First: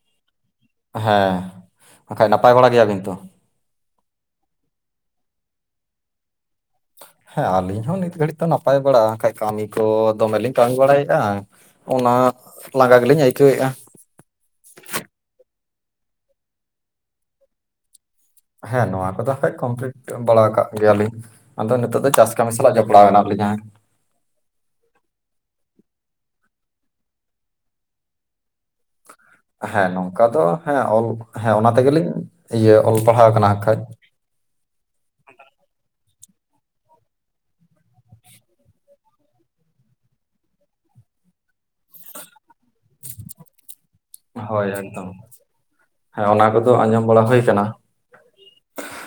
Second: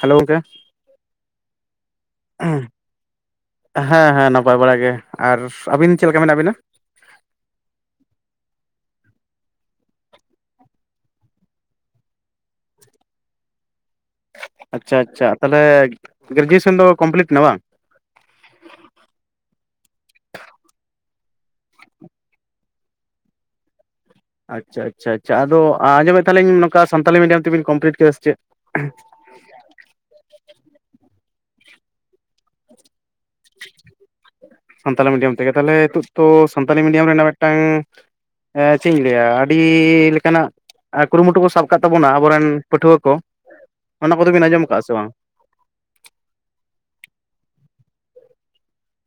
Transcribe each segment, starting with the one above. Hello ᱜᱚᱝᱠᱮ ᱦᱮᱸ ᱚᱱᱠᱟ ᱱᱟᱯᱟᱭ ᱵᱟᱲᱟ ᱜᱮᱭᱟᱵᱤᱱ ᱛᱚ ᱦᱮᱸ ᱦᱮᱸ ᱱᱟᱯᱟᱭ ᱵᱟᱲᱟ ᱜᱮ ᱟᱨ ᱟᱹᱵᱤᱱ ᱪᱮᱫ ᱞᱮᱠᱟ ᱢᱮᱱᱟᱜ ᱵᱤᱱᱟ ᱦᱮᱸ ᱟᱹᱞᱤᱧ ᱦᱚᱸ ᱱᱤᱛ ᱜᱷᱟᱹᱲᱤᱡ ᱫᱚ ᱱᱟᱯᱟᱭ ᱵᱟᱲᱟ ᱠᱷᱟᱡ ᱠᱟᱹᱢᱤ ᱠᱚ ᱫᱚᱢᱮᱞᱤᱧ ᱛᱟᱸᱜᱤ ᱵᱟᱲᱟᱭᱮᱫᱟ ᱚᱱᱟ ᱞᱟᱸᱜᱟ ᱜᱮᱞᱤᱧ ᱟᱹᱭᱠᱟᱹᱣᱮᱫ-ᱟ ᱟᱪᱪᱷᱟ ᱟᱪᱪᱷᱟ ᱛᱟᱦᱞᱮ ᱜᱨᱮᱡᱩᱭᱮᱥᱚᱱ ᱫᱚ ᱠᱚᱢᱯᱞᱤᱴ ᱮᱱᱟ ᱵᱟᱝ ᱦᱮᱸ ᱱᱚᱣᱟ ᱠᱚᱫᱚ ᱠᱷᱟᱡ ᱠᱚᱢᱯᱞᱤᱴ ᱵᱟᱲᱟ ᱟᱠᱟᱜ ᱜᱮᱭᱟᱞᱤᱧ ᱟᱫᱚ ᱱᱤᱛᱚᱜ ᱫᱚ ᱪᱟᱥ ᱠᱟᱹᱢᱤ ᱥᱟᱞᱟᱜ ᱡᱚᱯᱲᱟᱣ ᱦᱮᱱᱟᱜ ᱞᱤᱧᱟᱹ ᱟᱪᱪᱷᱟ ᱟᱪᱪᱷᱟ ᱟᱪᱪᱷᱟ ᱟᱫᱚ ᱟᱸᱡᱚᱢᱮᱫ ᱛᱟᱸᱦᱮᱞᱤᱧ ᱱᱚᱝᱠᱟ ᱥᱟᱱᱛᱟᱞᱤ ᱢᱤᱰᱤᱭᱟᱢ ᱛᱮᱵᱤᱱ ᱠᱚᱢᱯᱞᱤᱴ ᱠᱮᱫᱟ ᱥᱮ ᱪᱮᱫ ᱦᱮᱸ ᱱᱚᱝᱠᱟ ᱫᱚ ᱦᱮᱸ ᱚᱞ ᱦᱮᱸ ᱚᱱᱟ ᱛᱮᱜᱮᱞᱤᱧ ᱤᱭᱟᱹ ᱚᱞ ᱯᱟᱲᱦᱟᱣ ᱟᱠᱟᱱᱟ ᱠᱷᱟᱱᱡ ᱥᱟᱱᱛᱟᱞᱤ ᱢᱤᱰᱤᱭᱟᱢ ᱛᱮᱜᱮ ᱛᱟᱦᱞᱮ ᱱᱤᱛᱚᱜ ᱛᱚ ᱥᱟᱱᱛᱟᱞᱤ ᱢᱤᱰᱤᱭᱟᱢ ᱨᱮᱱᱟᱜ ᱢᱤᱫᱴᱟᱝ ᱮ ᱪᱮᱫ ᱤᱧ ᱞᱟᱹᱭᱟ ᱟᱹᱰᱤ ᱞᱮᱠᱟᱱᱟᱜ ᱟᱨ ᱠᱩᱨᱩᱢᱩᱴᱩ ᱠᱚ ᱥᱟᱵ ᱠᱟᱜ ᱛᱟᱵᱚᱱᱟ ᱟᱵᱚᱨᱮᱱ ᱯᱟᱹᱴᱷᱩᱣᱟᱹ ᱠᱚ ᱚᱱᱟ ᱠᱚᱫᱚᱵᱤᱱ ᱟᱸᱡᱚᱢ ᱦᱳᱭ ᱠᱟᱜᱼᱟ ᱥᱮ ᱮᱠᱫᱚᱢ ᱵᱟᱝ ᱦᱮᱸ ᱚᱱᱟ ᱠᱚᱫᱚ ᱟᱸᱡᱚᱢ ᱵᱟᱲᱟ ᱦᱩᱭ ᱠᱟᱱᱟ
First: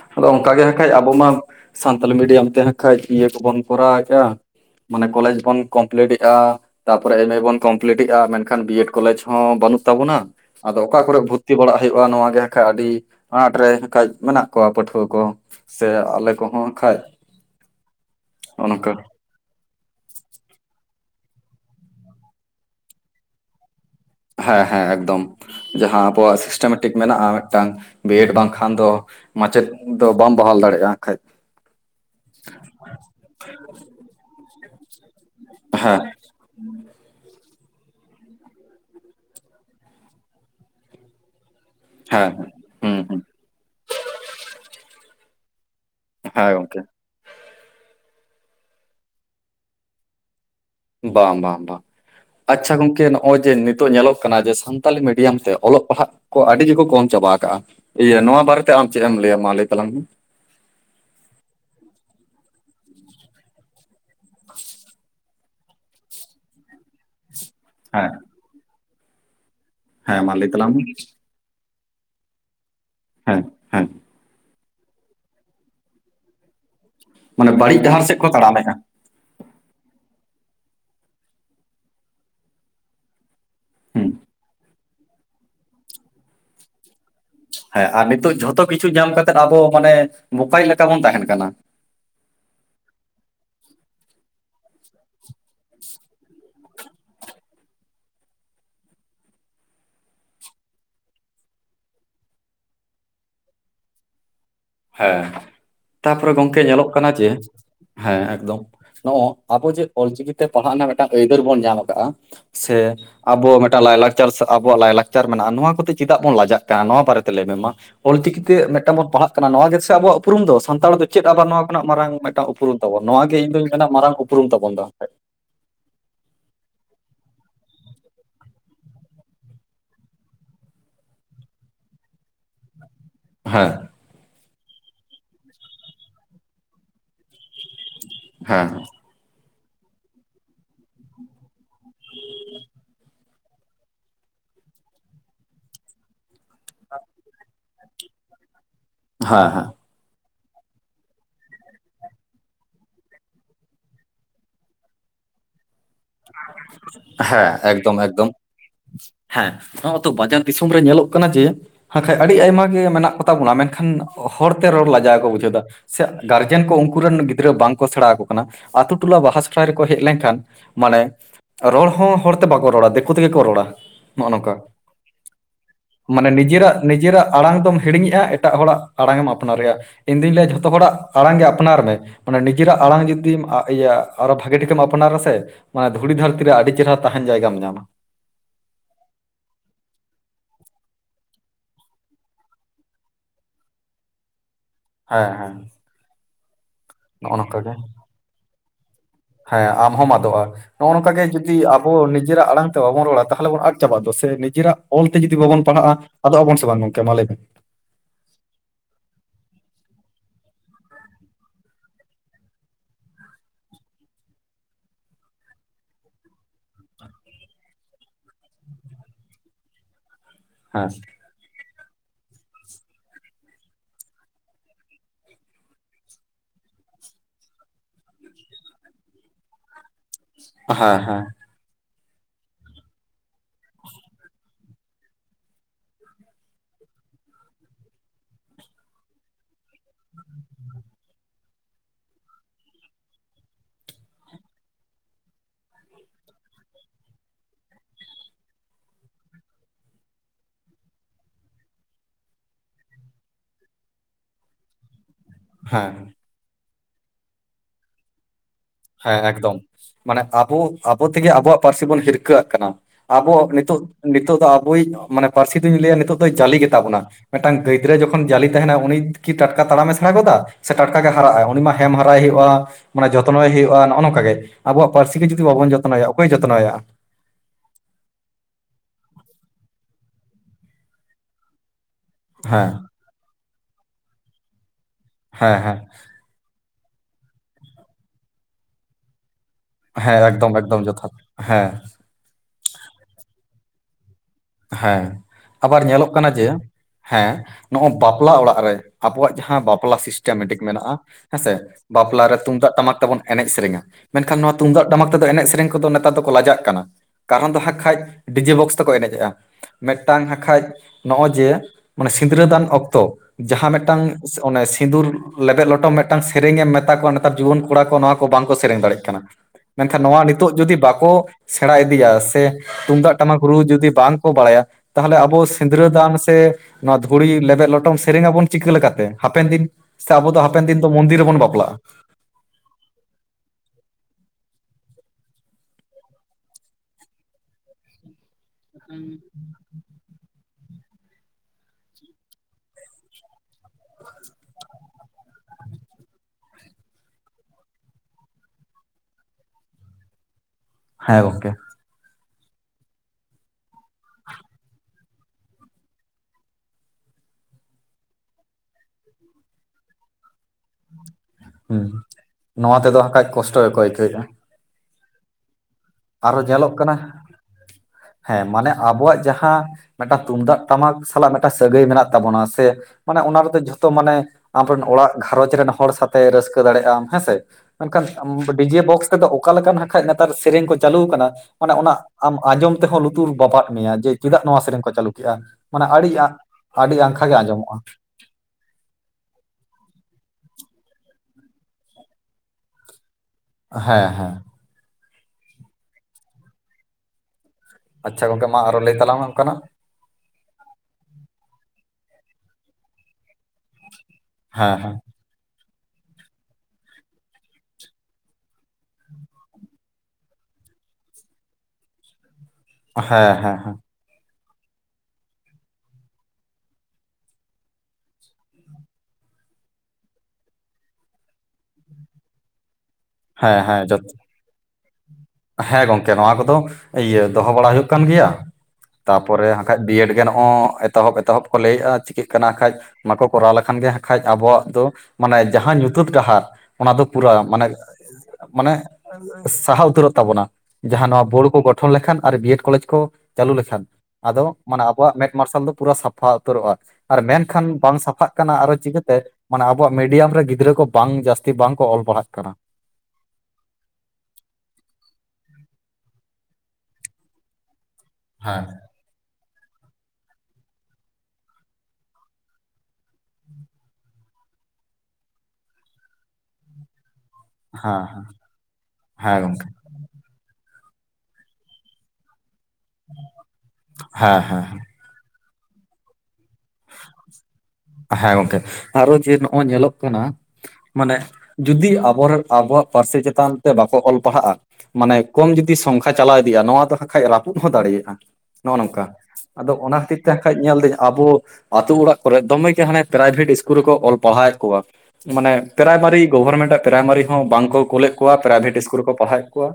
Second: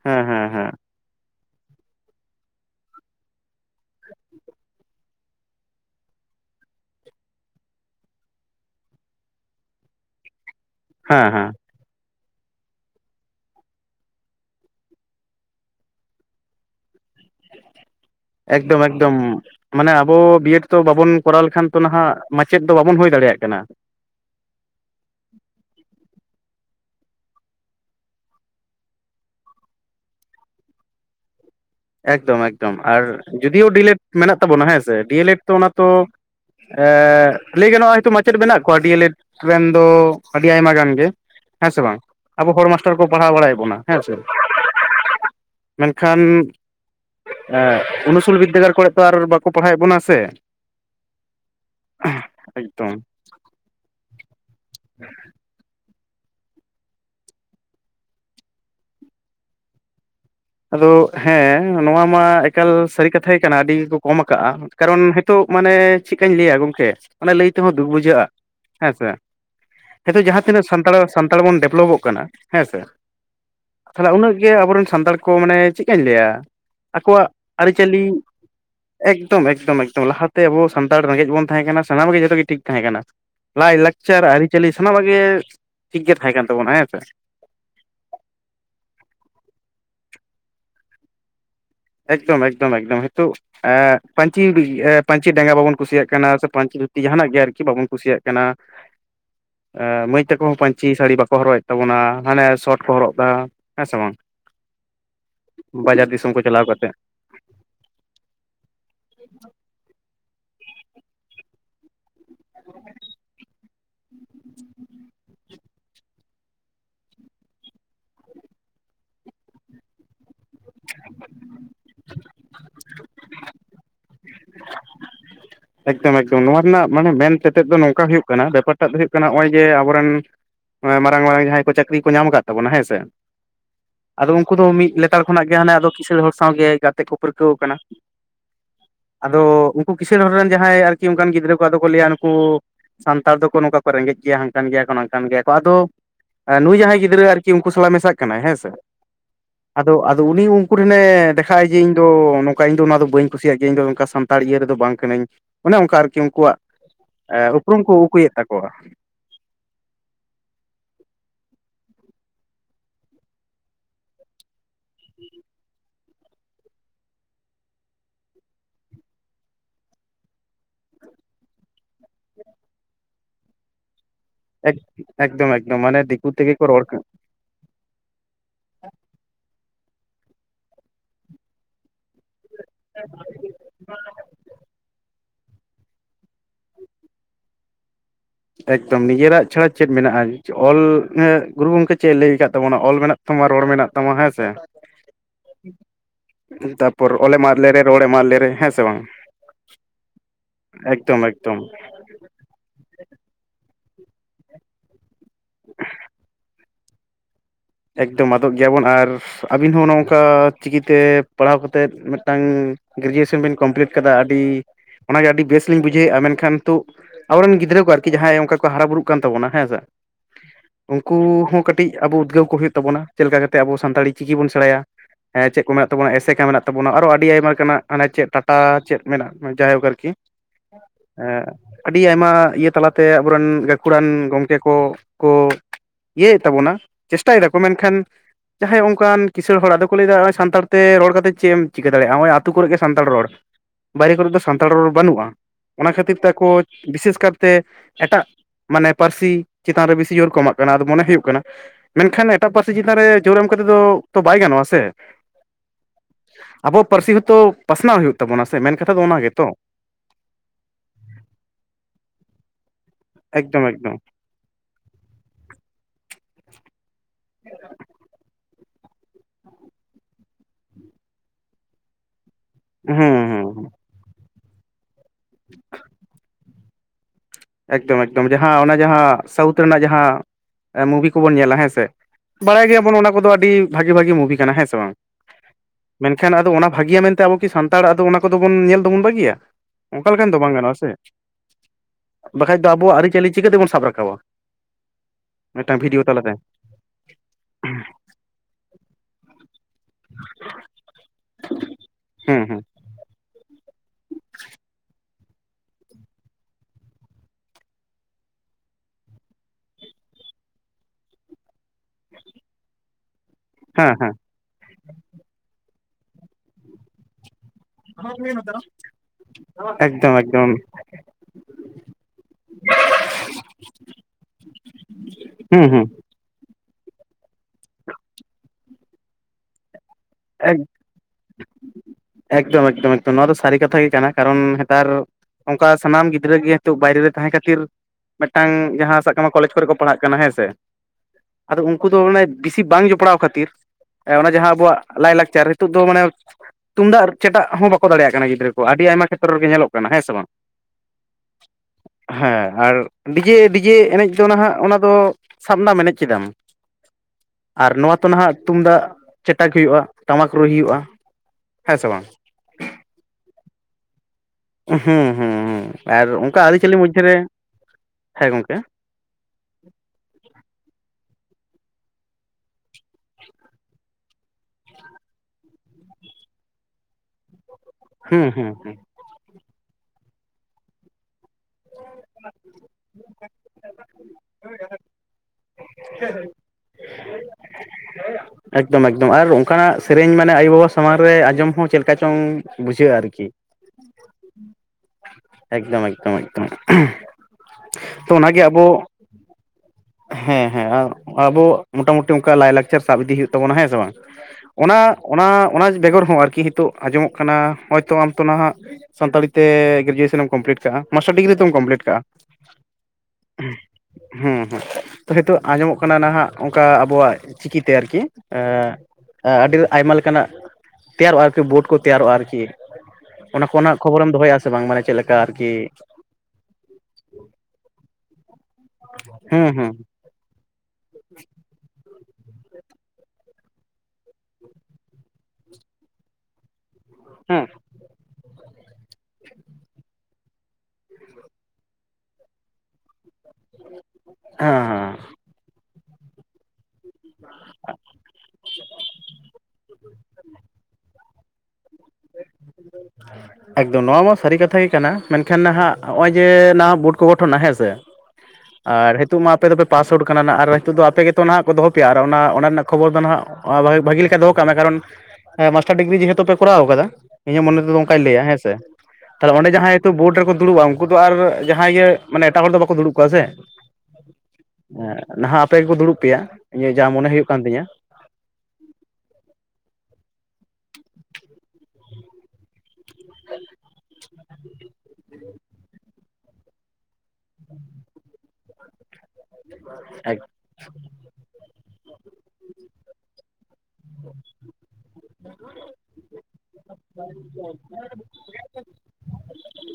ᱦᱮᱸ ᱟᱫᱚ ᱦᱮᱸ ᱚᱱᱠᱟ ᱦᱮᱸ ᱜᱮᱠᱷᱟᱡ ᱟᱵᱚ ᱢᱟ ᱥᱟᱱᱛᱟᱞᱤ ᱢᱤᱰᱤᱭᱟᱢ ᱛᱮ ᱱᱟ ᱠᱷᱟᱡ ᱤᱭᱟᱹ ᱠᱚᱵᱚᱱ ᱠᱚᱨᱟᱣᱮᱫᱼᱟ ᱢᱟᱱᱮ ᱠᱚᱞᱮᱡᱽ ᱵᱚᱱ ᱠᱚᱢᱯᱞᱤᱴ ᱮᱜᱼᱟ ᱛᱟᱯᱚᱨᱮ ᱮ ᱢᱮ ᱵᱚᱱ ᱠᱚᱢᱯᱞᱤᱴ ᱮᱜᱼᱟ ᱢᱮᱱᱠᱷᱟᱱ ᱵᱤᱭᱮᱰ ᱠᱚᱞᱮᱡᱽ ᱦᱚᱸ ᱵᱟᱹᱱᱩᱜᱼᱟ ᱛᱟᱵᱚᱱᱟ ᱟᱫᱚ ᱚᱠᱟ ᱠᱚᱨᱮ ᱦᱮᱸ ᱦᱮᱸ ᱵᱷᱚᱛᱤ ᱵᱟᱲᱟᱜ ᱦᱩᱭᱩᱜᱼᱟ ᱱᱚᱣᱟ ᱜᱮ ᱠᱷᱟᱡ ᱟᱹᱰᱤ ᱟᱱᱟᱴ ᱨᱮ ᱮᱱᱮᱠᱷᱟᱡ ᱢᱮᱱᱟᱜ ᱠᱚᱣᱟ ᱯᱟᱹᱴᱷᱩᱣᱟᱹ ᱠᱚ ᱥᱮ ᱟᱞᱮ ᱠᱚᱦᱚᱸ ᱠᱷᱟᱡ ᱱᱚᱜᱼᱚ ᱮᱠᱫᱚᱢ ᱱᱚᱝᱠᱟ ᱮᱠᱫᱚᱢ ᱢᱟᱱᱮ ᱟᱵᱚ ᱵᱤᱭᱮᱰ ᱛᱚ ᱵᱟᱵᱚᱱ ᱠᱚᱨᱟᱣ ᱞᱮᱠᱷᱟᱱ ᱛᱚ ᱱᱟᱦᱟᱸᱜ ᱢᱟᱪᱮᱫ ᱫᱚ ᱵᱟᱵᱚᱱ ᱦᱩᱭ ᱫᱟᱲᱮᱭᱟᱜ ᱠᱟᱱᱟ ᱦᱮᱸ ᱦᱮᱸ ᱮᱠᱫᱚᱢ ᱡᱟᱦᱟᱸ ᱟᱵᱚᱣᱟᱜ ᱥᱤᱥᱴᱮᱢᱮᱴᱤᱠ ᱢᱮᱱᱟᱜᱼᱟ ᱢᱤᱫᱴᱟᱝ ᱵᱤᱭᱮᱰ ᱵᱟᱝᱠᱷᱟᱱ ᱫᱚ ᱢᱟᱪᱮᱫ ᱫᱚ ᱵᱟᱢ ᱵᱟᱦᱟᱞ ᱫᱟᱲᱮᱭᱟᱜᱼᱟ ᱠᱷᱟᱡ ᱮᱠᱫᱚᱢ ᱮᱠᱫᱚᱢ ᱟᱨ ᱡᱩᱫᱤᱭᱳ ᱰᱤᱭᱮᱞᱮᱰ ᱢᱮᱱᱟᱜ ᱛᱟᱵᱚᱱᱟ ᱦᱮᱸᱥ ᱰᱤᱭᱮ ᱞᱮᱰ ᱛᱚ ᱚᱱᱟ ᱛᱚ ᱦᱮᱸ ᱞᱟᱹᱭ ᱜᱟᱱᱚᱜᱼᱟ ᱱᱤᱛᱳ ᱢᱟᱪᱮᱫ ᱢᱮᱱᱟᱜ ᱠᱚᱣᱟ ᱰᱤᱭᱮᱞᱮᱰ ᱨᱮᱱ ᱫᱚ ᱟᱹᱰᱤ ᱟᱭᱢᱟ ᱜᱟᱱ ᱜᱮ ᱦᱮᱸ ᱥᱮ ᱵᱟᱝ ᱦᱮᱸ ᱟᱵᱚ ᱦᱚᱲ ᱦᱩᱸ ᱢᱟᱥᱴᱟᱨ ᱠᱚ ᱦᱩᱸ ᱯᱟᱲᱦᱟᱣ ᱵᱟᱲᱟᱭᱜ ᱵᱚᱱᱟ ᱦᱮᱸ ᱥᱮ ᱢᱮᱱᱠᱷᱟᱱ ᱦᱮᱸ ᱜᱚᱝᱠᱮ ᱩᱱᱩᱥᱩᱞ ᱵᱤᱫ ᱫᱟᱹᱜᱟᱲ ᱠᱚᱨᱮ ᱛᱚ ᱟᱨ ᱵᱟᱠᱚ ᱯᱟᱲᱦᱟᱣᱮᱫ ᱵᱚᱱᱟ ᱥᱮ ᱵᱟᱝ ᱵᱟᱝ ᱵᱟᱝ ᱟᱪᱪᱷᱟ ᱮᱠᱫᱚᱢ ᱜᱚᱝᱠᱮ ᱱᱚᱜᱼᱚᱭ ᱡᱮ ᱱᱤᱛᱚᱜ ᱧᱮᱞᱚᱜ ᱠᱟᱱᱟ ᱡᱮ ᱥᱟᱱᱛᱟᱞᱤ ᱢᱤᱰᱤᱭᱟᱢ ᱛᱮ ᱚᱞᱚᱜ ᱯᱟᱲᱦᱟᱸᱜ ᱟᱹᱰᱤ ᱜᱮᱠᱚ ᱠᱚᱢ ᱪᱟᱵᱟ ᱟᱠᱟᱜᱼᱟ ᱤᱭᱟᱹ ᱱᱚᱣᱟ ᱵᱟᱨᱮᱛᱮ ᱟᱢ ᱪᱮᱫ ᱮᱢ ᱞᱟᱹᱭᱟᱢᱟ ᱞᱟᱹᱭ ᱛᱟᱞᱟᱝ ᱢᱮ ᱟᱫᱚ ᱦᱮᱸ ᱱᱚᱣᱟ ᱢᱟ ᱮᱠᱟᱞ ᱥᱟᱹᱨᱤ ᱠᱟᱛᱷᱟ ᱜᱮ ᱠᱟᱱᱟ ᱟᱹᱰᱤ ᱜᱮᱠᱚ ᱠᱚᱢ ᱟᱠᱟᱟᱜᱼᱟ ᱠᱟᱨᱚᱱ ᱦᱤᱛᱚᱜ ᱢᱟᱱᱮ ᱪᱮᱠᱟᱹᱧ ᱞᱟᱹᱭᱟ ᱜᱚᱝᱠᱮ ᱚᱱᱟᱮ ᱞᱟᱹᱭ ᱛᱮᱦᱚᱸ ᱫᱩᱠ ᱦᱮᱸ ᱵᱩᱡᱷᱟᱹᱜᱼᱟ ᱦᱮᱸᱥᱮ ᱦᱮᱸ ᱛᱳ ᱢᱟ ᱡᱟᱦᱟᱸ ᱞᱟᱹᱭ ᱛᱤᱱᱟᱹᱜ ᱛᱟᱞᱟᱝ ᱢᱮ ᱥᱟᱱᱛᱟᱲ ᱥᱟᱱ ᱥᱟᱱᱛᱟᱲ ᱵᱚᱱ ᱰᱮᱵᱷᱚᱞᱚᱯ ᱚᱜ ᱠᱟᱱᱟ ᱦᱮᱸᱥᱮ ᱦᱮᱸ ᱦᱮᱸ ᱛᱟᱦᱚᱞᱮ ᱩᱱᱟᱹᱜ ᱜᱮ ᱟᱵᱚᱨᱮᱱ ᱥᱟᱱᱛᱟᱲ ᱠᱚ ᱠᱚ ᱢᱟᱱᱮ ᱪᱮᱫᱠᱟᱹᱧ ᱞᱟᱹᱭᱟ ᱟᱠᱚᱣᱟᱜ ᱢᱟᱱᱮ ᱵᱟᱹᱲᱤᱡ ᱰᱟᱦᱟᱨ ᱟᱹᱨᱤᱪᱟᱹᱞᱤ ᱥᱮᱫ ᱠᱚ ᱛᱟᱲᱟᱢᱮᱜᱼᱟ ᱮᱠᱫᱚᱢ ᱮᱠᱫᱚᱢ ᱮᱠᱫᱚᱢ ᱞᱟᱦᱟᱛᱮ ᱟᱵᱚ ᱥᱟᱱᱛᱟᱲ ᱨᱮᱸᱜᱮᱡ ᱵᱚᱱ ᱛᱟᱦᱮᱸ ᱠᱟᱱᱟ ᱥᱟᱱᱟᱢ ᱜᱮ ᱡᱚᱛᱚ ᱜᱮ ᱴᱷᱤᱠ ᱛᱟᱦᱮᱸ ᱠᱟᱱᱟ ᱞᱟᱭ ᱦᱩᱸ ᱞᱟᱠᱪᱟᱨ ᱟᱹᱨᱤᱪᱟᱹᱞᱤ ᱥᱟᱱᱟᱢᱟᱜ ᱜᱮ ᱴᱷᱤᱠ ᱜᱮ ᱛᱟᱦᱮᱸ ᱠᱟᱱ ᱛᱟᱵᱚᱱᱟ ᱦᱮᱸᱥᱮ ᱦᱮᱸ ᱟᱨ ᱱᱤᱛᱚᱜ ᱡᱷᱚᱛᱚ ᱠᱤᱪᱷᱩ ᱧᱟᱢ ᱠᱟᱛᱮᱜ ᱟᱵᱚ ᱢᱟᱱᱮ ᱵᱚᱠᱟᱭᱤ ᱞᱮᱠᱟ ᱵᱚᱱ ᱛᱟᱦᱮᱱ ᱠᱟᱱᱟ ᱮᱠᱫᱚᱢ ᱮᱠᱫᱚᱢ ᱮᱠᱫᱚᱢ ᱱᱤᱛᱳ ᱯᱟᱹᱧᱪᱤ ᱯᱟᱹᱧᱪᱤ ᱰᱮᱸᱜᱟ ᱵᱟᱵᱚᱱ ᱠᱩᱥᱤᱭᱟᱜ ᱠᱟᱱᱟ ᱥᱮ ᱯᱟᱹᱧᱪᱤ ᱫᱷᱩᱛᱤ ᱡᱟᱦᱟᱸᱱᱟᱜ ᱜᱮ ᱟᱨᱠᱤ ᱵᱟᱵᱚᱱ ᱠᱩᱥᱤᱭᱟᱜ ᱠᱟᱱᱟ [inaudible] ᱢᱟᱹᱭ ᱛᱟᱠᱚ ᱦᱚᱸ ᱯᱟᱹᱧᱪᱤ ᱥᱟᱹᱲᱤ ᱵᱟᱠᱚ ᱦᱚᱨᱚᱜ ᱮᱫ ᱛᱟᱵᱚᱱᱟ ᱦᱟᱱᱮ ᱥᱚᱴ ᱠᱚ ᱦᱚᱨᱚᱜ ᱮᱫᱟ ᱦᱮᱸ ᱥᱮ ᱵᱟᱝ ᱦᱮᱸ ᱵᱟᱡᱟᱨ ᱛᱟᱯᱚᱨᱮ ᱫᱤᱥᱚᱢ ᱠᱚ ᱜᱚᱝᱠᱮ ᱪᱟᱞᱟᱣ ᱧᱮᱞᱚᱜ ᱠᱟᱛᱮᱫ ᱠᱟᱱᱟ ᱡᱮ ᱦᱮᱸ ᱮᱠᱫᱚᱢ ᱱᱚᱜᱚᱭ ᱟᱵᱚ ᱡᱮ ᱚᱞᱪᱤᱠᱤᱛᱮ ᱯᱟᱲᱦᱟᱜ ᱨᱮᱱᱟᱜ ᱢᱤᱫᱴᱟᱝ ᱟᱹᱭᱫᱟᱹᱨ ᱵᱚᱱ ᱧᱟᱢ ᱟᱠᱟᱜᱟ ᱥᱮ ᱟᱵᱚ ᱢᱤᱫᱴᱟᱝ ᱞᱟᱭᱼᱞᱟᱠᱪᱟᱨ ᱥᱮ ᱟᱵᱚᱣᱟᱜ ᱞᱟᱭᱼᱞᱟᱠᱪᱟᱨ ᱢᱮᱱᱟᱜᱼᱟ ᱱᱚᱣᱟ ᱠᱚᱛᱮ ᱪᱮᱫᱟᱜ ᱵᱚᱱ ᱞᱟᱡᱟᱜ ᱠᱟᱱᱟ ᱱᱚᱣᱟ ᱵᱟᱨᱮᱛᱮ ᱞᱟᱹᱭ ᱢᱮ ᱢᱟ ᱚᱞᱪᱤᱠᱤ ᱛᱮ ᱢᱤᱫᱴᱟᱝ ᱵᱚᱱ ᱯᱟᱲᱦᱟᱜ ᱠᱟᱱᱟ ᱱᱚᱣᱟ ᱜᱮ ᱥᱮ ᱟᱵᱚᱣᱟᱜ ᱩᱯᱨᱩᱢ ᱫᱚ ᱥᱟᱱᱛᱟᱲ ᱫᱚ ᱪᱮᱫ ᱟᱵᱟᱨ ᱱᱚᱣᱟ ᱠᱷᱚᱱ ᱟᱜ ᱢᱟᱨᱟᱝ ᱢᱤᱫᱟᱝ ᱩᱨᱩᱢ ᱛᱟᱵᱚᱱ ᱱᱚ ᱜᱮ ᱤᱧ ᱫᱩᱧ ᱢᱮᱱᱟ ᱢᱟᱨᱟᱝ ᱩᱯᱨᱩᱢ ᱩᱯᱨᱩᱢ ᱛᱟᱵᱚᱱ ᱫᱚ ᱮᱠᱫᱚᱢ ᱮᱠᱫᱚᱢ ᱱᱚᱣᱟ ᱨᱮᱱᱟᱜ ᱢᱟᱱᱮ ᱢᱮᱱ ᱥᱮᱪᱮᱛᱮᱫ ᱫᱚ ᱱᱚᱝᱠᱟ ᱦᱩᱭᱩᱜ ᱠᱟᱱᱟ ᱵᱮᱯᱟᱨ ᱴᱟᱜ ᱫᱚ ᱦᱩᱭᱩᱜ ᱠᱟᱱᱟ ᱱᱚᱜᱼᱚᱭ ᱡᱮ ᱟᱵᱚᱨᱮᱱ ᱢᱟᱨᱟᱝ ᱢᱟᱨᱟᱝ ᱡᱟᱦᱟᱸᱭ ᱠᱚ ᱪᱟᱠᱨᱤ ᱠᱚ ᱧᱟᱢ ᱟᱠᱟᱫ ᱛᱟᱵᱚᱱᱟ ᱦᱮᱸᱥᱮ ᱦᱮᱸ ᱟᱫᱚ ᱩᱱᱠᱩ ᱫᱚ ᱢᱤᱫ ᱞᱮᱛᱟᱲ ᱠᱷᱚᱱᱟᱜ ᱜᱮ ᱦᱟᱱᱮ ᱟᱫᱚ ᱠᱤᱥᱟᱹᱬ ᱦᱚᱲ ᱥᱟᱶᱜᱮ ᱜᱟᱛᱮ ᱠᱚ ᱯᱟᱹᱨᱠᱟᱹᱣ ᱟᱠᱟᱱᱟ ᱦᱮᱸ ᱟᱫᱚ ᱩᱱᱠᱩ ᱠᱤᱥᱟᱹᱬ ᱦᱚᱲ ᱨᱮᱱ ᱡᱟᱦᱟᱸᱭ ᱟᱨᱠᱤ ᱚᱱᱠᱟᱱ ᱜᱤᱫᱽᱨᱟᱹ ᱠᱚ ᱟᱫᱚ ᱠᱚ ᱞᱟᱹᱭᱟ ᱱᱩᱠᱩ ᱥᱟᱱ ᱱᱮᱛᱟᱨ ᱫᱚᱠᱚ ᱱᱚᱝᱠᱟ ᱠᱚ ᱨᱮᱸᱜᱮᱡ ᱜᱮᱭᱟ ᱦᱟᱱᱠᱟᱱ ᱜᱮᱭᱟ ᱠᱚ ᱱᱚᱝᱠᱟᱱ ᱜᱮᱭᱟ ᱠᱚ ᱟᱫᱚ ᱟᱨ ᱱᱩᱭ ᱡᱟᱦᱟᱸᱭ ᱜᱤᱫᱽᱨᱟᱹ ᱟᱨᱠᱤ ᱩᱱᱠᱩ ᱥᱟᱞᱟᱜ ᱢᱮᱥᱟᱜ ᱠᱟᱱᱟᱭ ᱦᱮᱸᱥᱮ ᱦᱟᱸ ᱦᱟᱜ ᱟᱫᱚ ᱟᱫᱚ ᱩᱱᱤ ᱩᱱᱠᱩᱴᱷᱮᱱᱮ ᱫᱮᱠᱷᱟᱜᱟᱭ ᱡᱮ ᱤᱧ ᱫᱚ ᱱᱚᱝᱠᱟ ᱤᱧᱫᱚ ᱚᱱᱟ ᱫᱚ ᱵᱟᱹᱧ ᱠᱩᱥᱤᱭᱟᱜ ᱜᱮᱭᱟ ᱤᱧ ᱫᱚ ᱱᱚᱝᱠᱟ ᱥᱟᱱᱼᱼ ᱛᱟᱲᱤᱭᱟᱹ ᱨᱮᱫᱚ ᱵᱟᱝ ᱠᱟᱹᱱᱟᱹᱧ ᱚᱱᱮ ᱚᱱᱠᱟ ᱟᱨᱠᱤ ᱩᱱᱠᱩᱣᱟᱜ ᱦᱮᱸ ᱩᱯᱨᱩᱢ ᱠᱚ ᱮᱠᱫᱚᱢ ᱮᱠᱫᱚᱢ ᱩᱠᱩᱭᱮᱫ ᱛᱟᱠᱚᱣᱟ᱾ ᱦᱮᱸ ᱱᱚᱼᱚᱛᱳᱜ ᱵᱟᱡᱟᱨ ᱫᱤᱥᱚᱢ ᱨᱮ ᱧᱮᱞᱚᱜ ᱠᱟᱱᱟ ᱡᱮ ᱦᱟᱠᱷᱟᱡ ᱟᱹᱰᱤ ᱟᱭᱢᱟ ᱜᱮ ᱢᱮᱱᱟᱜ ᱠᱚᱛᱟ ᱵᱚᱱᱟ ᱢᱮᱱᱠᱷᱟᱱ ᱦᱚᱲᱛᱮ ᱨᱚᱲ ᱞᱟᱡᱜᱟ ᱠᱚ ᱵᱩᱡᱷᱟᱹᱣ ᱮᱫᱟ᱾ ᱥᱮ ᱜᱟᱨᱡᱮᱱ ᱠᱚ ᱩᱱᱠᱩ ᱨᱮᱱ ᱜᱤᱫᱽᱨᱟᱹ ᱵᱟᱝᱠᱚ ᱥᱮᱬᱟ ᱟᱠᱚ ᱠᱟᱱᱟ ᱟᱛᱳ ᱴᱚᱞᱟ ᱵᱟᱦᱟ ᱥᱚᱦᱨᱟᱭ ᱨᱮᱠᱚ ᱦᱮᱡ ᱞᱮᱱᱠᱷᱟᱱ ᱢᱟᱱᱮ ᱨᱚᱲ ᱦᱚᱸ ᱦᱚᱲ ᱛᱮ ᱵᱟᱠᱚ ᱨᱚᱲᱟ ᱫᱤᱠᱩ ᱛᱮᱜᱮ ᱠᱚ ᱨᱚᱲᱟ ᱱᱚᱜᱼᱚ ᱱᱚᱝᱠᱟ ᱮᱠ ᱮᱠᱫᱚᱢ ᱮᱠᱫᱚᱢ ᱢᱟᱱᱮ ᱫᱤᱠᱩ ᱛᱮᱜᱮ ᱠᱚ ᱱᱤᱡᱮᱨᱟᱜ ᱨᱚᱲ ᱱᱤᱡᱮᱨᱟᱜ ᱟᱲᱟᱝ ᱫᱚᱢ ᱦᱤᱲᱤᱧᱮᱜᱼᱟ ᱮᱴᱟᱜ ᱦᱚᱲᱟᱜ ᱟᱲᱟᱝᱮᱢ ᱟᱯᱱᱟᱨᱮᱼᱟ ᱤᱧᱫᱩᱧ ᱞᱟᱹᱭᱟ ᱡᱷᱚᱛᱚ ᱦᱚᱲᱟᱜ ᱟᱲᱟᱝ ᱜᱮ ᱟᱯᱱᱟᱨ ᱢᱮ᱾ ᱢᱟᱱᱮ ᱱᱤᱡᱮᱨᱟᱜ ᱟᱲᱟᱝ ᱡᱩᱫᱤ ᱤᱭᱟᱹ ᱟᱨᱚ ᱵᱷᱟᱜᱤ ᱴᱷᱤᱠᱮᱢ ᱟᱯᱱᱟᱨᱥᱮ ᱱᱳᱣᱟ ᱫᱷᱩᱲᱤ ᱫᱷᱟᱹᱨᱛᱤ ᱨᱮ ᱟᱹᱰᱤ ᱪᱮᱦᱨᱟ ᱛᱟᱦᱮᱱ ᱡᱟᱭᱜᱟᱢ ᱧᱟᱢᱟ ᱮᱠᱫᱚᱢ ᱱᱤᱡᱮᱨᱟᱜ ᱪᱷᱟᱲᱟ ᱪᱮᱫ ᱢᱮᱱᱟᱜᱼᱟ ᱚᱞ ᱜᱩᱨᱩ ᱜᱚᱢᱠᱮ ᱪᱮᱫ ᱮ ᱞᱟᱹᱭ ᱠᱟᱫ ᱛᱟᱵᱚᱱᱟ ᱚᱞ ᱢᱮᱱᱟᱜ ᱛᱚᱢᱟ ᱨᱚᱲ ᱢᱮᱱᱟᱜ ᱛᱟᱢᱟ ᱦᱮᱸ ᱥᱮ ᱦᱮᱸ ᱦᱮᱸ ᱛᱟᱯᱚᱨ ᱱᱚᱜᱼᱚ ᱚᱞᱮᱢ ᱱᱚᱝᱠᱟ ᱟᱫ ᱜᱮ ᱞᱮᱨᱮ ᱨᱚᱲᱮ ᱮᱢ ᱟᱫ ᱞᱮᱨᱮ ᱦᱮᱸ ᱥᱮ ᱵᱟᱝ ᱦᱮᱸ ᱟᱢ ᱦᱚᱸᱢ ᱟᱫᱚᱜᱼᱟ ᱱᱚᱜᱼᱚ ᱱᱚᱝᱠᱟ ᱮᱠᱫᱚᱢ ᱜᱮ ᱡᱩᱫᱤ ᱮᱠᱫᱚᱢ ᱟᱵᱚ ᱱᱤᱡᱮᱨᱟᱜ ᱟᱲᱟᱝ ᱛᱚ ᱵᱟᱵᱚᱱ ᱨᱚᱲᱟ ᱛᱟᱦᱚᱞᱮ ᱵᱚᱱ ᱟᱫ ᱪᱟᱵᱟᱜᱼᱟ ᱫᱚ ᱥᱮ ᱱᱤᱡᱮᱨᱟᱜ ᱚᱞᱛᱮ ᱡᱩᱫᱤ ᱵᱟᱵᱚᱱ ᱯᱟᱲᱦᱟᱜᱼᱟ ᱟᱫᱚ ᱟᱵᱚᱱ ᱥᱮ ᱵᱟᱝ ᱜᱚᱝᱠᱮ ᱢᱟ ᱞᱟᱹᱭᱵᱤᱱ? ᱮᱠᱫᱚᱢ ᱟᱫᱚᱜ ᱜᱮᱭᱟᱵᱚᱱ ᱟᱨ ᱟᱹᱵᱤᱱ ᱦᱚᱸ ᱚᱱᱚ ᱚᱱᱠᱟ ᱪᱤᱠᱤᱛᱮ ᱯᱟᱲᱦᱟᱣ ᱠᱟᱛᱮᱫ ᱢᱤᱫᱴᱟᱝ ᱜᱨᱮᱡᱩᱭᱮᱥᱮᱱ ᱵᱤᱱ ᱠᱚᱢᱯᱤᱞᱤᱴ ᱠᱟᱫᱟ ᱟᱹᱰᱤ ᱚᱱᱟᱜᱮ ᱟᱹᱰᱤ ᱵᱮᱥ ᱞᱤᱧ ᱵᱩᱡᱷᱟᱹᱣᱮᱫᱼᱟ ᱢᱮᱱᱠᱷᱟᱱ ᱱᱮᱛᱳᱜ ᱟᱵᱚᱨᱮᱱ ᱜᱤᱫᱽᱨᱟᱹ ᱟᱨᱠᱤ ᱡᱟᱦᱟᱸᱭ ᱚᱝᱠᱟ ᱠᱚ ᱦᱟᱨᱩ ᱵᱩᱨᱩᱜ ᱠᱟᱱᱟ ᱛᱟᱵᱚᱱᱟ ᱦᱮᱸ ᱥᱮ ᱦᱮᱸ ᱩᱱᱠᱩ ᱦᱚᱸ ᱠᱟᱹᱴᱤᱡ ᱟᱵᱚ ᱩᱫᱽᱜᱟᱹᱣ ᱠᱚ ᱦᱩᱭᱩᱜ ᱛᱟᱵᱚᱱᱟ ᱪᱮᱫᱞᱮᱠᱟ ᱠᱟᱛᱮ ᱟᱵᱚ ᱥᱟᱱᱛᱟᱲᱤ ᱪᱤᱠᱤ ᱵᱚᱱ ᱥᱮᱬᱟᱭᱟ ᱮᱸ ᱪᱮᱫ ᱠᱚ ᱢᱮᱱᱟᱜ ᱛᱟᱵᱚᱱᱟ ᱮᱥᱮᱠᱟ ᱢᱮᱱᱟᱜ ᱛᱟᱵᱚᱱᱟ ᱟᱨᱚ ᱟᱹᱰᱤ ᱟᱭᱢᱟ ᱞᱮᱠᱟᱱᱟᱜ ᱦᱟᱱᱮ ᱪᱮᱫ ᱴᱟᱴᱟ ᱪᱮᱫ ᱢᱮᱱᱟᱜᱼᱟ ᱡᱟᱭᱦᱳᱠ ᱟᱨᱠᱤ ᱦᱮᱸ ᱦᱮᱸ ᱮᱜ ᱟᱹᱰᱤ ᱟᱭᱢᱟ ᱤᱭᱟᱹ ᱛᱟᱞᱟᱛᱮ ᱟᱵᱚᱨᱮᱱ ᱜᱟᱹᱠᱷᱩᱲᱟᱱ ᱜᱚᱢᱠᱮ ᱠᱚ ᱠᱚ ᱤᱭᱟᱹᱭᱮᱫ ᱛᱟᱵᱚᱱᱟ ᱪᱮᱥᱴᱟᱭ ᱫᱟᱠᱚ ᱢᱮᱱᱠᱷᱟᱱ ᱡᱟᱦᱟᱸᱭ ᱚᱱᱠᱟᱱ ᱠᱤᱥᱟᱹᱬ ᱦᱚᱲ ᱟᱫᱚ ᱠᱚ ᱞᱟᱹᱭ ᱮᱫᱟ ᱱᱚᱜᱼᱚᱭ ᱥᱟᱱᱛᱟᱲᱛᱮ ᱨᱚᱲ ᱠᱟᱛᱮᱫ ᱪᱮᱫ ᱮᱢ ᱪᱤᱠᱟᱹ ᱫᱟᱲᱮᱭᱟᱜᱼᱟ ᱱᱚᱜᱼᱚᱭ ᱟᱛᱳ ᱠᱚᱨᱮᱜ ᱜᱮ ᱥᱟᱱᱛᱟᱲ ᱨᱚᱲ ᱵᱟᱭᱨᱮ ᱠᱚᱨᱮ ᱫᱚ ᱥᱟᱱᱛᱟᱲ ᱨᱚᱲ ᱵᱟᱹᱱᱩᱜᱼᱟ ᱚᱱᱟ ᱠᱷᱟᱹᱛᱤᱨ ᱛᱮ ᱟᱠᱚ ᱵᱤᱥᱮᱥ ᱠᱟᱨᱛᱮ ᱮᱴᱟᱜ ᱢᱟᱱᱮ ᱯᱟᱹᱨᱥᱤ ᱪᱮᱛᱟᱱ ᱨᱮ ᱵᱤᱥᱤ ᱡᱳᱨ ᱠᱚᱢᱟᱜ ᱠᱟᱱᱟ ᱟᱫᱚ ᱢᱚᱱᱮ ᱦᱩᱭᱩᱜ ᱠᱟᱱᱟ ᱢᱮᱱᱠᱷᱟᱱ ᱮᱴᱟᱜ ᱯᱟᱹᱨᱥᱤ ᱪᱤᱛᱟᱱ ᱨᱮ ᱡᱳᱨ ᱮᱢ ᱠᱟᱛᱮ ᱫᱚ ᱛᱚ ᱵᱟᱭ ᱜᱟᱱᱚᱜᱼᱟ ᱥᱮ ᱦᱟ ᱟᱵᱚᱣᱟᱜ ᱯᱟᱹᱨᱥᱤ ᱦᱚᱸᱛᱚ ᱯᱟᱥᱱᱟᱣ ᱦᱩᱭᱩᱜ ᱛᱟᱵᱚᱱᱟ ᱥᱮ ᱢᱮᱱ ᱠᱟᱛᱷᱟ ᱫᱚ ᱦᱮᱸ ᱚᱱᱟ ᱜᱮᱛᱚ ᱮᱠᱫᱚᱢ ᱢᱟᱱᱮ ᱟᱵᱚ ᱟᱵᱚ ᱛᱮᱜᱮ ᱟᱵᱚᱣᱟᱜ ᱯᱟᱹᱨᱥᱤ ᱵᱚᱱ ᱦᱤᱨᱠᱟᱹᱣᱟᱜ ᱠᱟᱱᱟ, ᱟᱵᱚ ᱮᱠᱫᱚᱢ ᱱᱤᱛᱚᱜ ᱮᱠᱫᱚᱢ ᱱᱤᱛᱚᱜ ᱫᱚ ᱟᱵᱚᱭᱤᱡ ᱢᱟᱱᱮ ᱯᱟᱹᱨᱥᱤ ᱫᱩᱧ ᱞᱟᱹᱭᱟ ᱱᱤᱛᱚᱜ ᱫᱚ ᱡᱟᱞᱤ ᱜᱮ ᱛᱟ ᱵᱚᱱᱟ ᱢᱤᱫᱴᱟᱝ ᱜᱤᱫᱽᱨᱟᱹ ᱡᱚᱠᱷᱚᱱ ᱡᱟᱞᱤ ᱛᱟᱦᱮᱱᱟ ᱩᱱᱤ ᱠᱤ ᱴᱟᱴᱠᱟ ᱛᱟᱲᱟᱢᱮ ᱥᱮᱬᱟ ᱜᱚᱫᱟ ᱥᱮ ᱴᱟᱴᱠᱟᱜ ᱜᱮ ᱦᱟᱨᱟᱜᱼᱟᱭ ᱩᱱᱤ ᱢᱟ ᱦᱮᱢ ᱦᱟᱨᱟᱭ ᱦᱩᱭᱩᱜᱼᱟ ᱢᱟᱱᱮ ᱦᱩᱸ ᱡᱚᱛ ᱡᱚᱛᱚᱱᱚᱭ ᱦᱩᱸ ᱦᱩᱭᱩᱜᱼᱟ ᱱᱚᱜᱼᱚ ᱱᱚᱝᱠᱟ ᱜᱮ, ᱟᱵᱣᱟᱜ ᱯᱟᱹᱨᱥᱤ ᱜᱮ ᱡᱩᱫᱤ ᱵᱟᱵᱚᱱ ᱡᱚᱛᱚᱱᱱᱚᱭᱟ ᱚᱠᱚᱭᱮ ᱡᱚᱛᱱᱚᱭᱟ? ᱮᱠᱫᱚᱢ ᱮᱠᱫᱚᱢ ᱡᱟᱦᱟᱸ ᱚᱱᱟ ᱡᱟᱦᱟᱸ ᱥᱟᱣᱩᱛᱷ ᱨᱮᱱᱟᱜ ᱡᱟᱦᱟᱸ ᱢᱩᱵᱷᱤ ᱠᱚᱵᱚᱱ ᱧᱮᱞᱟ ᱦᱮᱸ ᱥᱮ ᱵᱟᱲᱟᱭ ᱦᱮᱸ ᱜᱮᱭᱟᱵᱚᱱ ᱚᱱᱟ ᱠᱚᱫᱚ ᱟᱹᱰᱤ ᱵᱷᱟᱹᱜᱤ ᱵᱷᱟᱜᱤ ᱢᱩᱵᱷᱤ ᱠᱟᱱᱟ ᱦᱮᱸ ᱥᱮ ᱵᱟᱝ ᱦᱮᱸ ᱦᱮᱸ ᱢᱮᱱᱠᱷᱟᱱ ᱟᱫᱚ ᱚᱱᱟ ᱵᱷᱟᱹᱜᱮᱤᱭᱟ ᱢᱮᱱᱛᱮ ᱟᱵᱚ ᱠᱤ ᱥᱟᱱᱛᱟᱲ ᱟᱫᱚ ᱚᱱᱟ ᱠᱚᱫᱚᱵᱚᱱ ᱧᱮᱞ ᱫᱚᱵᱚᱱ ᱵᱟᱹᱜᱤᱭᱟ ᱚᱱᱠᱟ ᱦᱮᱸ ᱞᱮᱠᱟᱱ ᱫᱚ ᱵᱟᱝ ᱮᱠᱫᱚᱢ ᱜᱟᱱᱚᱜᱼᱟ ᱮᱠᱫᱚᱢ ᱥᱮ ᱡᱚᱛᱷᱟᱛ ᱦᱮᱸ ᱵᱟᱠᱷᱟᱡ ᱫᱚ ᱟᱵᱚᱣᱟᱜ ᱟᱹᱨᱤᱪᱟᱹᱞᱤ ᱪᱤᱠᱟᱹᱛᱮᱵᱚᱱ ᱥᱟᱵ ᱨᱟᱠᱟᱵᱟ ᱦᱮ, ᱢᱤᱫᱴᱟᱝ ᱟᱵᱟᱨ ᱵᱷᱤᱰᱭᱳ ᱧᱮᱞᱚᱜ ᱠᱟᱱᱟ ᱛᱟᱞᱟᱛᱮ ᱡᱮ ᱦᱮᱸ ᱱᱚᱼᱜᱚᱭ ᱵᱟᱯᱞᱟ ᱚᱲᱟᱜ ᱨᱮ ᱟᱵᱚᱣᱟᱜ ᱡᱟᱦᱟᱸ ᱵᱟᱯᱞᱟ [unintelligible] ᱞᱟ ᱥᱤᱥᱴᱮᱢᱮᱴᱤᱠ ᱢᱮᱱᱟᱜᱼᱟ ᱦᱮᱸᱥᱮ ᱵᱟᱯᱞᱟᱨ ᱨᱮ ᱦᱩᱸ ᱦᱩᱸ ᱛᱩᱢᱫᱟᱜ ᱴᱟᱢᱟᱠ ᱛᱮᱵᱚᱱ ᱮᱱᱮᱡ ᱥᱮᱨᱮᱧᱟ ᱢᱮᱱᱠᱷᱟᱱ ᱱᱚᱣᱟ ᱛᱩᱢᱫᱟᱜ ᱴᱟᱢᱟᱠ ᱛᱮ ᱫᱚ ᱮᱱᱮᱡ ᱥᱮᱨᱮᱧ ᱠᱚᱫᱚ ᱱᱮᱛᱟᱨ ᱫᱚᱠᱚ ᱞᱟᱡᱟᱜ ᱠᱟᱱᱟ, ᱠᱟᱨᱚᱱ ᱫᱚ ᱦᱟᱸᱜ ᱠᱷᱟᱡ ᱰᱤᱡᱮ ᱵᱚᱠᱥ ᱛᱮᱠᱚ ᱮᱱᱮᱡᱼᱮᱟ᱾ ᱢᱤᱫᱴᱟᱝ ᱦᱟᱸᱠᱷᱟᱡ ᱱᱚᱜᱼᱚᱭ ᱡᱮ ᱢᱟᱱᱮ ᱥᱤᱸᱫᱽᱨᱟᱹᱫᱟᱱ ᱚᱠᱛᱚ ᱡᱟᱦᱟᱸ ᱦᱮᱸ ᱢᱤᱫᱴᱟᱝ ᱦᱮᱸ ᱚᱱᱮ ᱥᱤᱸᱫᱩᱨ ᱞᱮᱵᱮᱫ ᱞᱚᱴᱚᱢ ᱢᱤᱫᱴᱟᱝ ᱥᱮᱨᱮᱧᱮ ᱮᱢ ᱢᱮᱛᱟ ᱠᱚᱣᱟ ᱱᱮᱛᱟᱨ ᱡᱩᱣᱟᱹᱱ ᱠᱚ ᱠᱚᱲᱟ ᱠᱚ ᱱᱚᱣᱟ ᱠᱚ ᱵᱟᱝᱠᱚ ᱥᱮᱨᱮᱧ ᱫᱟᱲᱮᱜ ᱠᱟᱱᱟ ᱢᱮᱱᱠᱷᱟᱱ ᱮᱠᱫᱚᱢ ᱱᱚᱣᱟ ᱮᱠᱫᱚᱢ ᱱᱤᱛᱚᱜ ᱡᱩᱫᱤ ᱵᱟᱠᱚ ᱥᱮᱬᱟ ᱤᱫᱤᱭᱟ ᱥᱮ ᱛᱩᱢᱫᱟᱜ ᱴᱟᱢᱟᱠ ᱨᱩ ᱡᱩᱫᱤ ᱵᱟᱝ ᱵᱟᱲᱟᱭᱟ ᱛᱟᱦᱚᱞᱮ ᱟᱵᱚ ᱦᱩᱸ ᱦᱩᱸ ᱥᱤᱸᱫᱽᱨᱟᱹ ᱫᱚ ᱪᱮᱛᱟᱱ ᱥᱮ ᱱᱚᱣᱟ ᱫᱷᱩᱲᱤ ᱞᱮᱵᱮᱫ ᱞᱚᱴᱚᱢ ᱥᱮᱨᱮᱧ ᱟᱵᱚᱱ ᱪᱤᱠᱟᱹ ᱞᱮᱠᱟᱛᱮ ᱦᱟᱯᱮᱱ ᱫᱤᱱ ᱥᱮ ᱟᱵᱚ ᱫᱚ ᱮᱠ ᱦᱟᱯᱮᱱ ᱫᱤᱱ ᱫᱚ ᱢᱚᱱᱫᱤᱨ ᱨᱮᱵᱚᱱ ᱵᱟᱯᱞᱟᱜᱼᱟ ᱮᱠᱫᱚᱢ ᱮᱠᱫᱚᱢ ᱮᱠᱫᱚᱢ ᱱᱚᱣᱟ ᱫᱚ ᱥᱟᱹᱨᱤ ᱠᱟᱛᱷᱟ ᱜᱮ ᱠᱟᱱᱟ ᱠᱟᱨᱚᱱ ᱱᱮᱛᱟᱨ ᱚᱱᱠᱟ ᱥᱟᱱᱟᱢ ᱜᱤᱫᱽᱨᱟᱹ ᱜᱮ ᱱᱤᱛᱚᱜ ᱵᱟᱭᱨᱮ ᱨᱮ ᱛᱟᱦᱮᱸ ᱠᱷᱟᱹᱛᱤᱨ ᱢᱤᱫ ᱴᱟᱝ ᱡᱟᱦᱟᱸ ᱥᱟᱵᱠᱟᱢ ᱠᱚᱞᱮᱡᱽ ᱠᱚᱨᱮ ᱠᱚ ᱯᱟᱲᱦᱟᱜ ᱠᱟᱱᱟ ᱦᱮᱸ ᱥᱮ ᱟᱫᱚ ᱩᱱᱠᱩ ᱫᱚ ᱟᱱᱮ ᱵᱤᱥᱤ ᱵᱟᱝ ᱡᱚᱯᱲᱟᱣ ᱠᱷᱟᱹᱛᱤᱨ ᱚᱱᱟ ᱡᱟᱦᱟᱸ ᱟᱵᱚᱣᱟᱜ ᱞᱟᱭ ᱞᱟᱠᱪᱟᱨ ᱱᱤᱛᱚᱜ ᱫᱚ ᱢᱟᱱᱮ ᱛᱩᱢᱫᱟᱜ ᱪᱮᱴᱟᱜ ᱦᱚᱸ ᱵᱟᱠᱚ ᱫᱟᱲᱮᱭᱟᱜ ᱠᱟᱱᱟ ᱜᱤᱫᱽᱨᱟᱹ ᱠᱚ ᱟᱹᱰᱤ ᱟᱭᱢᱟ ᱠᱷᱮᱛᱨᱚ ᱨᱮᱜᱮ ᱧᱮᱞᱚᱜ ᱠᱟᱱᱟ ᱦᱮᱸ ᱥᱮ ᱵᱟᱝ ᱦᱮᱸ ᱠᱚᱝᱠᱮ ᱦᱮᱸ ᱟᱨ ᱰᱤᱡᱮ ᱰᱤᱡᱮ ᱮᱱᱮᱡ ᱫᱚ ᱱᱟᱦᱟᱜ ᱚᱱᱟ ᱫᱚ ᱥᱟᱵᱱᱟᱢ ᱱᱟᱮᱢ ᱮᱱᱮᱡ ᱠᱮᱫᱟᱢ ᱟᱨ ᱱᱚᱣᱟ ᱛᱚ ᱱᱟᱦᱟᱜ ᱛᱩᱢᱫᱟᱜ ᱪᱮᱴᱟᱜ ᱦᱩᱭᱩᱜᱼᱟ ᱴᱟᱢᱟᱠ ᱨᱩᱭ ᱦᱩᱭᱩᱜᱼᱟ᱾ ᱦᱮᱸ ᱦᱩᱸ ᱥᱮ ᱵᱟᱝ ᱱᱚᱣᱟ ᱛᱮᱫᱚ ᱦᱟᱠᱟᱡ ᱠᱚᱥᱴᱚ ᱜᱮᱠᱚ ᱟᱹᱭᱠᱟᱹᱣ ᱮᱜᱼᱟ ᱦᱩᱸ ᱦᱩᱸ ᱦᱩᱸ ᱟᱨ ᱚᱱᱠᱟ ᱟᱹᱨᱤ ᱧᱮᱞᱚᱜ ᱪᱟᱹᱞᱤ ᱠᱟᱱᱟ ᱢᱚᱫᱽᱫᱷᱮ ᱨᱮ ᱦᱮᱸ ᱜᱚᱝᱠᱮ ᱟᱵᱚᱣᱟᱜ ᱡᱟᱦᱟᱸ ᱢᱤᱫ ᱴᱟᱝ ᱛᱩᱢᱫᱟᱜ ᱴᱟᱢᱟᱠ ᱥᱟᱞᱟᱜ ᱢᱤᱫ ᱴᱟᱝ ᱥᱟᱹᱜᱟᱹᱭ ᱢᱮᱱᱟᱜ ᱛᱟᱵᱚᱱᱟ ᱥᱮ ᱢᱟᱱᱮ ᱚᱱᱟ ᱨᱚᱫᱚ ᱡᱷᱚᱛᱚ ᱢᱟᱱᱮ ᱟᱢ ᱨᱮᱱ ᱚᱲᱟᱜ ᱜᱷᱟᱨᱚᱡᱽ ᱨᱮᱱ ᱦᱚᱲ ᱥᱟᱛᱮ ᱨᱟᱹᱥᱠᱟᱹ ᱫᱟᱲᱮᱭᱟᱜ ᱟᱢ ᱦᱮᱸᱥᱮ ᱢᱮᱱ ᱠᱷᱟᱱ ᱦᱩᱸ ᱦᱩᱸ ᱦᱩᱸ ᱰᱤᱡᱮ ᱵᱚᱠᱥ ᱛᱮᱫᱚ ᱚᱠᱟ ᱞᱮᱠᱟᱱ ᱱᱟᱠᱷᱟᱡ ᱱᱮᱛᱟᱨ ᱥᱮᱨᱮᱧ ᱠᱚ ᱪᱟᱹᱞᱩ ᱟᱠᱟᱱᱟ ᱚᱱᱮ ᱚᱱᱟ ᱟᱢ ᱟᱸᱡᱚᱢ ᱛᱮᱦᱚᱸ ᱞᱩᱛᱩᱨ ᱵᱟᱵᱟᱫ ᱢᱮᱭᱟ ᱡᱮ ᱪᱮᱫᱟᱜ ᱱᱚᱣᱟ ᱥᱮᱨᱮᱧ ᱠᱚ ᱪᱟᱹᱞᱩ ᱠᱮᱼᱟ᱾ ᱚᱱᱟ ᱟᱹᱰᱤ ᱟᱱ ᱟᱹᱰᱤ ᱟᱸᱠᱷᱟ ᱜᱮ ᱟᱸᱡᱚᱢᱚᱜᱼᱟ ᱮᱠᱫᱚᱢ ᱮᱠᱫᱚᱢ ᱟᱨ ᱚᱱᱠᱟᱱᱟᱜ ᱥᱮᱨᱮᱧ ᱢᱟᱱᱮ ᱟᱭᱳ ᱵᱟᱵᱟ ᱥᱟᱢᱟᱝ ᱨᱮ ᱟᱸᱡᱚᱢ ᱦᱚᱸ ᱪᱮᱫ ᱞᱮᱠᱟ ᱪᱚᱝ ᱵᱩᱡᱷᱟᱹᱜᱼᱟ ᱟᱨᱠᱤ ᱦᱮᱸ ᱦᱮᱸ ᱮᱠᱫᱚᱢ ᱮᱠᱫᱚᱢ ᱮᱠᱫᱚᱢ ᱛᱚ ᱟᱪᱪᱷᱟ ᱚᱱᱟᱜᱮ ᱜᱚᱝᱠᱮ ᱢᱟ ᱟᱵᱚ ᱟᱨᱚ ᱞᱟᱹᱭ ᱛᱟᱞᱟᱝ ᱢᱮ ᱚᱱᱠᱟᱱᱟᱜ ᱦᱮᱸ ᱦᱮᱸ ᱟᱵᱚ ᱢᱚᱴᱟᱢᱩᱴᱤ ᱚᱱᱠᱟ ᱞᱟᱭᱼᱞᱟᱠᱪᱟᱨ ᱥᱟᱵ ᱤᱫᱤ ᱦᱩᱭᱩᱜ ᱛᱟᱵᱚᱱᱟ ᱦᱮᱸ ᱥᱮ ᱵᱟᱝ ᱦᱮᱸ ᱚᱱᱟ ᱦᱮᱸ ᱚᱱᱟ ᱚᱱᱟ ᱵᱮᱜᱚᱨ ᱦᱚᱸ ᱟᱨᱠᱤ ᱱᱤᱛᱚᱜ ᱟᱸᱡᱚᱢᱚᱜ ᱠᱟᱱᱟ ᱦᱚᱭᱛᱳ ᱟᱢ ᱛᱚ ᱱᱟᱦᱟᱜ ᱥᱟᱱᱛᱟᱲᱤ ᱛᱮ ᱜᱨᱮᱡᱩᱭᱮᱥᱚᱱ ᱮᱢ ᱠᱚᱢᱯᱞᱤᱴ ᱠᱟᱜᱼᱟ, ᱢᱟᱥᱴᱟᱨ ᱰᱤᱜᱽᱨᱤ ᱦᱚᱛᱚᱢ ᱠᱚᱢᱯᱞᱤᱴ ᱠᱟᱜᱼᱟ? ᱦᱮᱸ ᱦᱮᱸ ᱦᱮᱸ ᱦᱩᱸ ᱦᱩᱸ ᱛᱚ ᱱᱤᱛᱚᱜ ᱟᱸᱡᱚᱢᱚᱜ ᱠᱟᱱᱟ ᱱᱟᱦᱟᱜ ᱚᱱᱠᱟ ᱟᱵᱚᱣᱟᱜ ᱪᱤᱠᱤ ᱛᱮ ᱟᱨᱠᱤ ᱮ ᱟᱹᱰᱤ ᱟᱭᱢᱟ ᱞᱮᱠᱟᱱᱟᱜ ᱛᱮᱭᱟᱨᱚᱜᱼᱟ ᱟᱨᱠᱤ ᱵᱳᱨᱰ ᱠᱚ ᱛᱮᱭᱟᱨᱚᱜᱼᱟ ᱟᱨᱠᱤ ᱚᱱᱟ ᱠᱚ ᱦᱮᱸ ᱨᱮᱱᱟᱜ ᱦᱮᱸ ᱡᱚᱛᱚ ᱠᱷᱚᱵᱚᱨᱮᱢ ᱫᱚᱦᱚᱭᱟ ᱥᱮ ᱵᱟᱝ? ᱢᱟᱱᱮ ᱪᱮᱫ ᱞᱮᱠᱟ ᱟᱨᱠᱤ ᱦᱮᱸ ᱜᱚᱝᱠᱮ ᱱᱚᱣᱟ ᱠᱚᱫᱚ ᱤᱭᱟᱹ ᱫᱚᱦᱚ ᱵᱟᱲᱟ ᱦᱩᱭᱩᱜ ᱠᱟᱱ ᱜᱮᱭᱟ᱾ ᱛᱟᱯᱚᱨᱮ ᱦᱮᱸ ᱦᱮᱸ ᱦᱟᱠᱷᱟᱡ ᱵᱤᱭᱮᱰ ᱜᱮ ᱱᱚᱜ ᱚᱸ ᱮᱛᱚᱦᱚᱵ ᱮᱛᱚᱦᱚᱵ ᱠᱚ ᱞᱟᱹᱭᱮᱫᱼᱟ ᱪᱤᱠᱟᱹᱜ ᱠᱟᱱᱟᱠᱟᱡ ᱚᱱᱟ ᱠᱚ ᱠᱚᱨᱟᱣ ᱞᱮᱠᱷᱟᱱ ᱜᱮ ᱠᱷᱟᱡ ᱟᱵᱚᱣᱟᱜ ᱫᱚ ᱢᱟᱱᱮ ᱡᱟᱦᱟᱸ ᱧᱩᱛᱟᱹᱛ ᱰᱟᱦᱟᱨ ᱚᱱᱟ ᱫᱚ ᱯᱩᱨᱟᱹᱜᱼᱟ ᱦᱮᱸ ᱢᱟᱱᱮ ᱢᱟᱱᱮ ᱥᱟᱦᱟ ᱩᱛᱟᱹᱨᱚᱜ ᱛᱟᱵᱚᱱᱟ ᱡᱟᱦᱟᱸ ᱱᱚᱣᱟ ᱵᱳᱲ ᱠᱚ ᱜᱚᱴᱷᱚᱱ ᱞᱮᱠᱷᱟᱱ ᱟᱨ ᱵᱤᱭᱮᱰ ᱠᱚᱞᱮᱡᱽ ᱠᱚ ᱪᱟᱹᱞᱩ ᱞᱮᱠᱷᱟᱱ ᱟᱫᱚ ᱦᱮᱸ ᱢᱟᱱᱮ ᱦᱮᱸ ᱟᱵᱚᱣᱟᱜ ᱢᱮᱫ ᱢᱟᱨᱥᱟᱞ ᱫᱚ ᱯᱩᱨᱟᱹ ᱥᱟᱯᱷᱟ ᱩᱛᱟᱹᱨᱚᱜᱼᱟ ᱟᱨ ᱢᱮᱱ ᱠᱷᱟᱱ ᱵᱟᱝ ᱥᱟᱯᱷᱟᱜ ᱠᱟᱱᱟ ᱟᱨᱚ ᱪᱤᱠᱟᱹ ᱛᱮ ᱢᱟᱱᱮ ᱟᱵᱚᱣᱟᱜ ᱢᱤᱰᱤᱭᱟᱢ ᱨᱮ ᱜᱤᱫᱽᱨᱟᱹ ᱠᱚ ᱵᱟᱝ ᱡᱟᱹᱥᱛᱤ ᱵᱟᱝ ᱠᱚ ᱚᱞ ᱯᱟᱲᱦᱟᱜ ᱠᱟᱱᱟ ᱮᱠᱫᱚᱢ ᱱᱚᱣᱟ ᱢᱟ ᱥᱟᱹᱨᱤ ᱠᱟᱛᱷᱟ ᱜᱮ ᱠᱟᱱᱟ ᱢᱮᱱᱠᱷᱟᱱ ᱱᱟᱦᱟᱜ ᱱᱚᱸᱜᱼᱚᱭ ᱡᱮ ᱱᱚᱣᱟ ᱵᱳᱴ ᱠᱚ ᱜᱚᱴᱷᱚᱱᱟ ᱦᱮᱸᱥᱮ ᱦᱮᱸ ᱟᱨ ᱱᱤᱛᱚᱜ ᱟᱯᱮ ᱫᱚᱯᱮ ᱯᱟᱥ ᱟᱣᱩᱰ ᱠᱟᱱᱟ ᱱᱟᱜ ᱟᱨ ᱱᱤᱛᱚᱜ ᱫᱚ ᱟᱯᱮ ᱜᱮᱛᱚ ᱱᱟᱦᱟᱜ ᱠᱚ ᱫᱚᱦᱚ ᱯᱮᱭᱟ ᱟᱨ ᱚᱱᱟ ᱨᱮᱱᱟᱜ ᱠᱷᱚᱵᱚᱨ ᱫᱚ ᱱᱟᱦᱟᱜ ᱵᱷᱟᱹᱜᱤ ᱞᱮᱠᱟ ᱫᱚᱦᱚ ᱠᱟᱜ ᱢᱮ ᱠᱟᱨᱚᱱ ᱢᱟᱥᱴᱟᱨ ᱰᱤᱜᱽᱨᱤ ᱡᱮᱦᱮᱛᱩ ᱯᱮ ᱠᱚᱨᱟᱣ ᱟᱠᱟᱫᱟ᱾ ᱤᱧᱟᱹᱜ ᱢᱚᱱᱮ ᱛᱮᱫᱚ ᱚᱱᱠᱟᱭ ᱦᱮᱸ ᱞᱟᱹᱭᱟ ᱦᱮᱸ ᱦᱮᱸᱥᱮ ᱛᱟᱦᱞᱮ ᱦᱮᱸ ᱚᱸᱰᱮ ᱜᱚᱝᱠᱮ ᱡᱟᱦᱟᱸᱭ ᱵᱳᱰ ᱨᱮᱠᱚ ᱫᱩᱲᱩᱵᱼᱟ ᱩᱱᱠᱩ ᱫᱚ ᱟᱨ ᱡᱟᱦᱟᱸᱭ ᱜᱮ ᱢᱟᱱᱮ ᱮᱴᱟᱜ ᱦᱚᱲ ᱫᱚ ᱵᱟᱠᱚ ᱫᱩᱲᱩᱵ ᱠᱚ ᱥᱮ ᱦᱮᱸ ᱦᱮᱸ ᱱᱟᱦᱟᱜ ᱟᱯᱮ ᱜᱮᱠᱚ ᱫᱩᱲᱩᱵ ᱯᱮᱭᱟ ᱤᱧᱟᱹᱜ ᱡᱟ ᱢᱚᱱᱮ ᱦᱩᱭᱩᱜ ᱠᱟᱱ ᱛᱤᱧᱟ ᱦᱮᱸ ᱜᱚᱝᱠᱮ, ᱟᱨᱚ ᱡᱮ ᱱᱚᱜᱼᱚᱭ ᱧᱮᱞᱚᱜ ᱠᱟᱱᱟ ᱢᱟᱱᱮ ᱡᱩᱫᱤ ᱟᱵᱚᱨᱮᱱ ᱟᱵᱚᱣᱟᱜ ᱯᱟᱹᱨᱥᱤ ᱪᱮᱛᱟᱱ ᱛᱮ ᱵᱟᱠᱚ ᱚᱞ ᱯᱟᱲᱦᱟᱜᱼᱟ, ᱢᱟᱱᱮ ᱠᱚᱢ ᱡᱩᱫᱤ ᱥᱚᱝᱠᱷᱟ ᱪᱟᱞᱟᱣ ᱤᱫᱤᱜᱼᱟ ᱱᱚᱣᱟ ᱫᱚ ᱦᱟᱜ ᱠᱷᱟᱡ ᱨᱟᱹᱯᱩᱫ ᱦᱚᱸ ᱫᱟᱲᱮᱭᱟᱜᱼᱟ ᱱᱚᱼᱚ ᱱᱚᱝᱠᱟ ᱱᱚᱝᱠᱟ᱾ ᱟᱫᱚ ᱚᱱᱟ ᱦᱮᱸ ᱠᱷᱟᱹᱛᱤᱨ ᱛᱮ ᱦᱟᱸᱜᱠᱷᱟᱡ ᱧᱮᱞ ᱫᱟᱹᱧ ᱟᱵᱚ ᱟᱛᱳ ᱚᱲᱟᱜ ᱠᱚᱨᱮ ᱫᱚᱢᱮ ᱜᱮ ᱦᱟᱱᱮ ᱯᱨᱟᱭᱵᱷᱮᱴ ᱤᱥᱠᱩᱞ ᱨᱮᱠᱚ ᱚᱞ ᱯᱟᱲᱦᱟᱣᱮᱫ ᱠᱚᱣᱟ ᱢᱟᱱᱮ ᱯᱨᱟᱭᱢᱟᱨᱤ ᱜᱚᱵᱷᱚᱨᱢᱮᱱᱴᱜ ᱯᱨᱟᱭᱢᱟᱨᱤ ᱦᱚᱸ ᱵᱟᱝᱠᱚ ᱠᱞᱮᱫ ᱠᱚᱣᱟ, ᱯᱨᱟᱭᱵᱷᱮᱴ ᱥᱠᱩᱞ ᱨᱮᱠᱚ ᱯᱟᱲᱦᱟᱣᱮᱫ ᱠᱚᱣᱟ᱾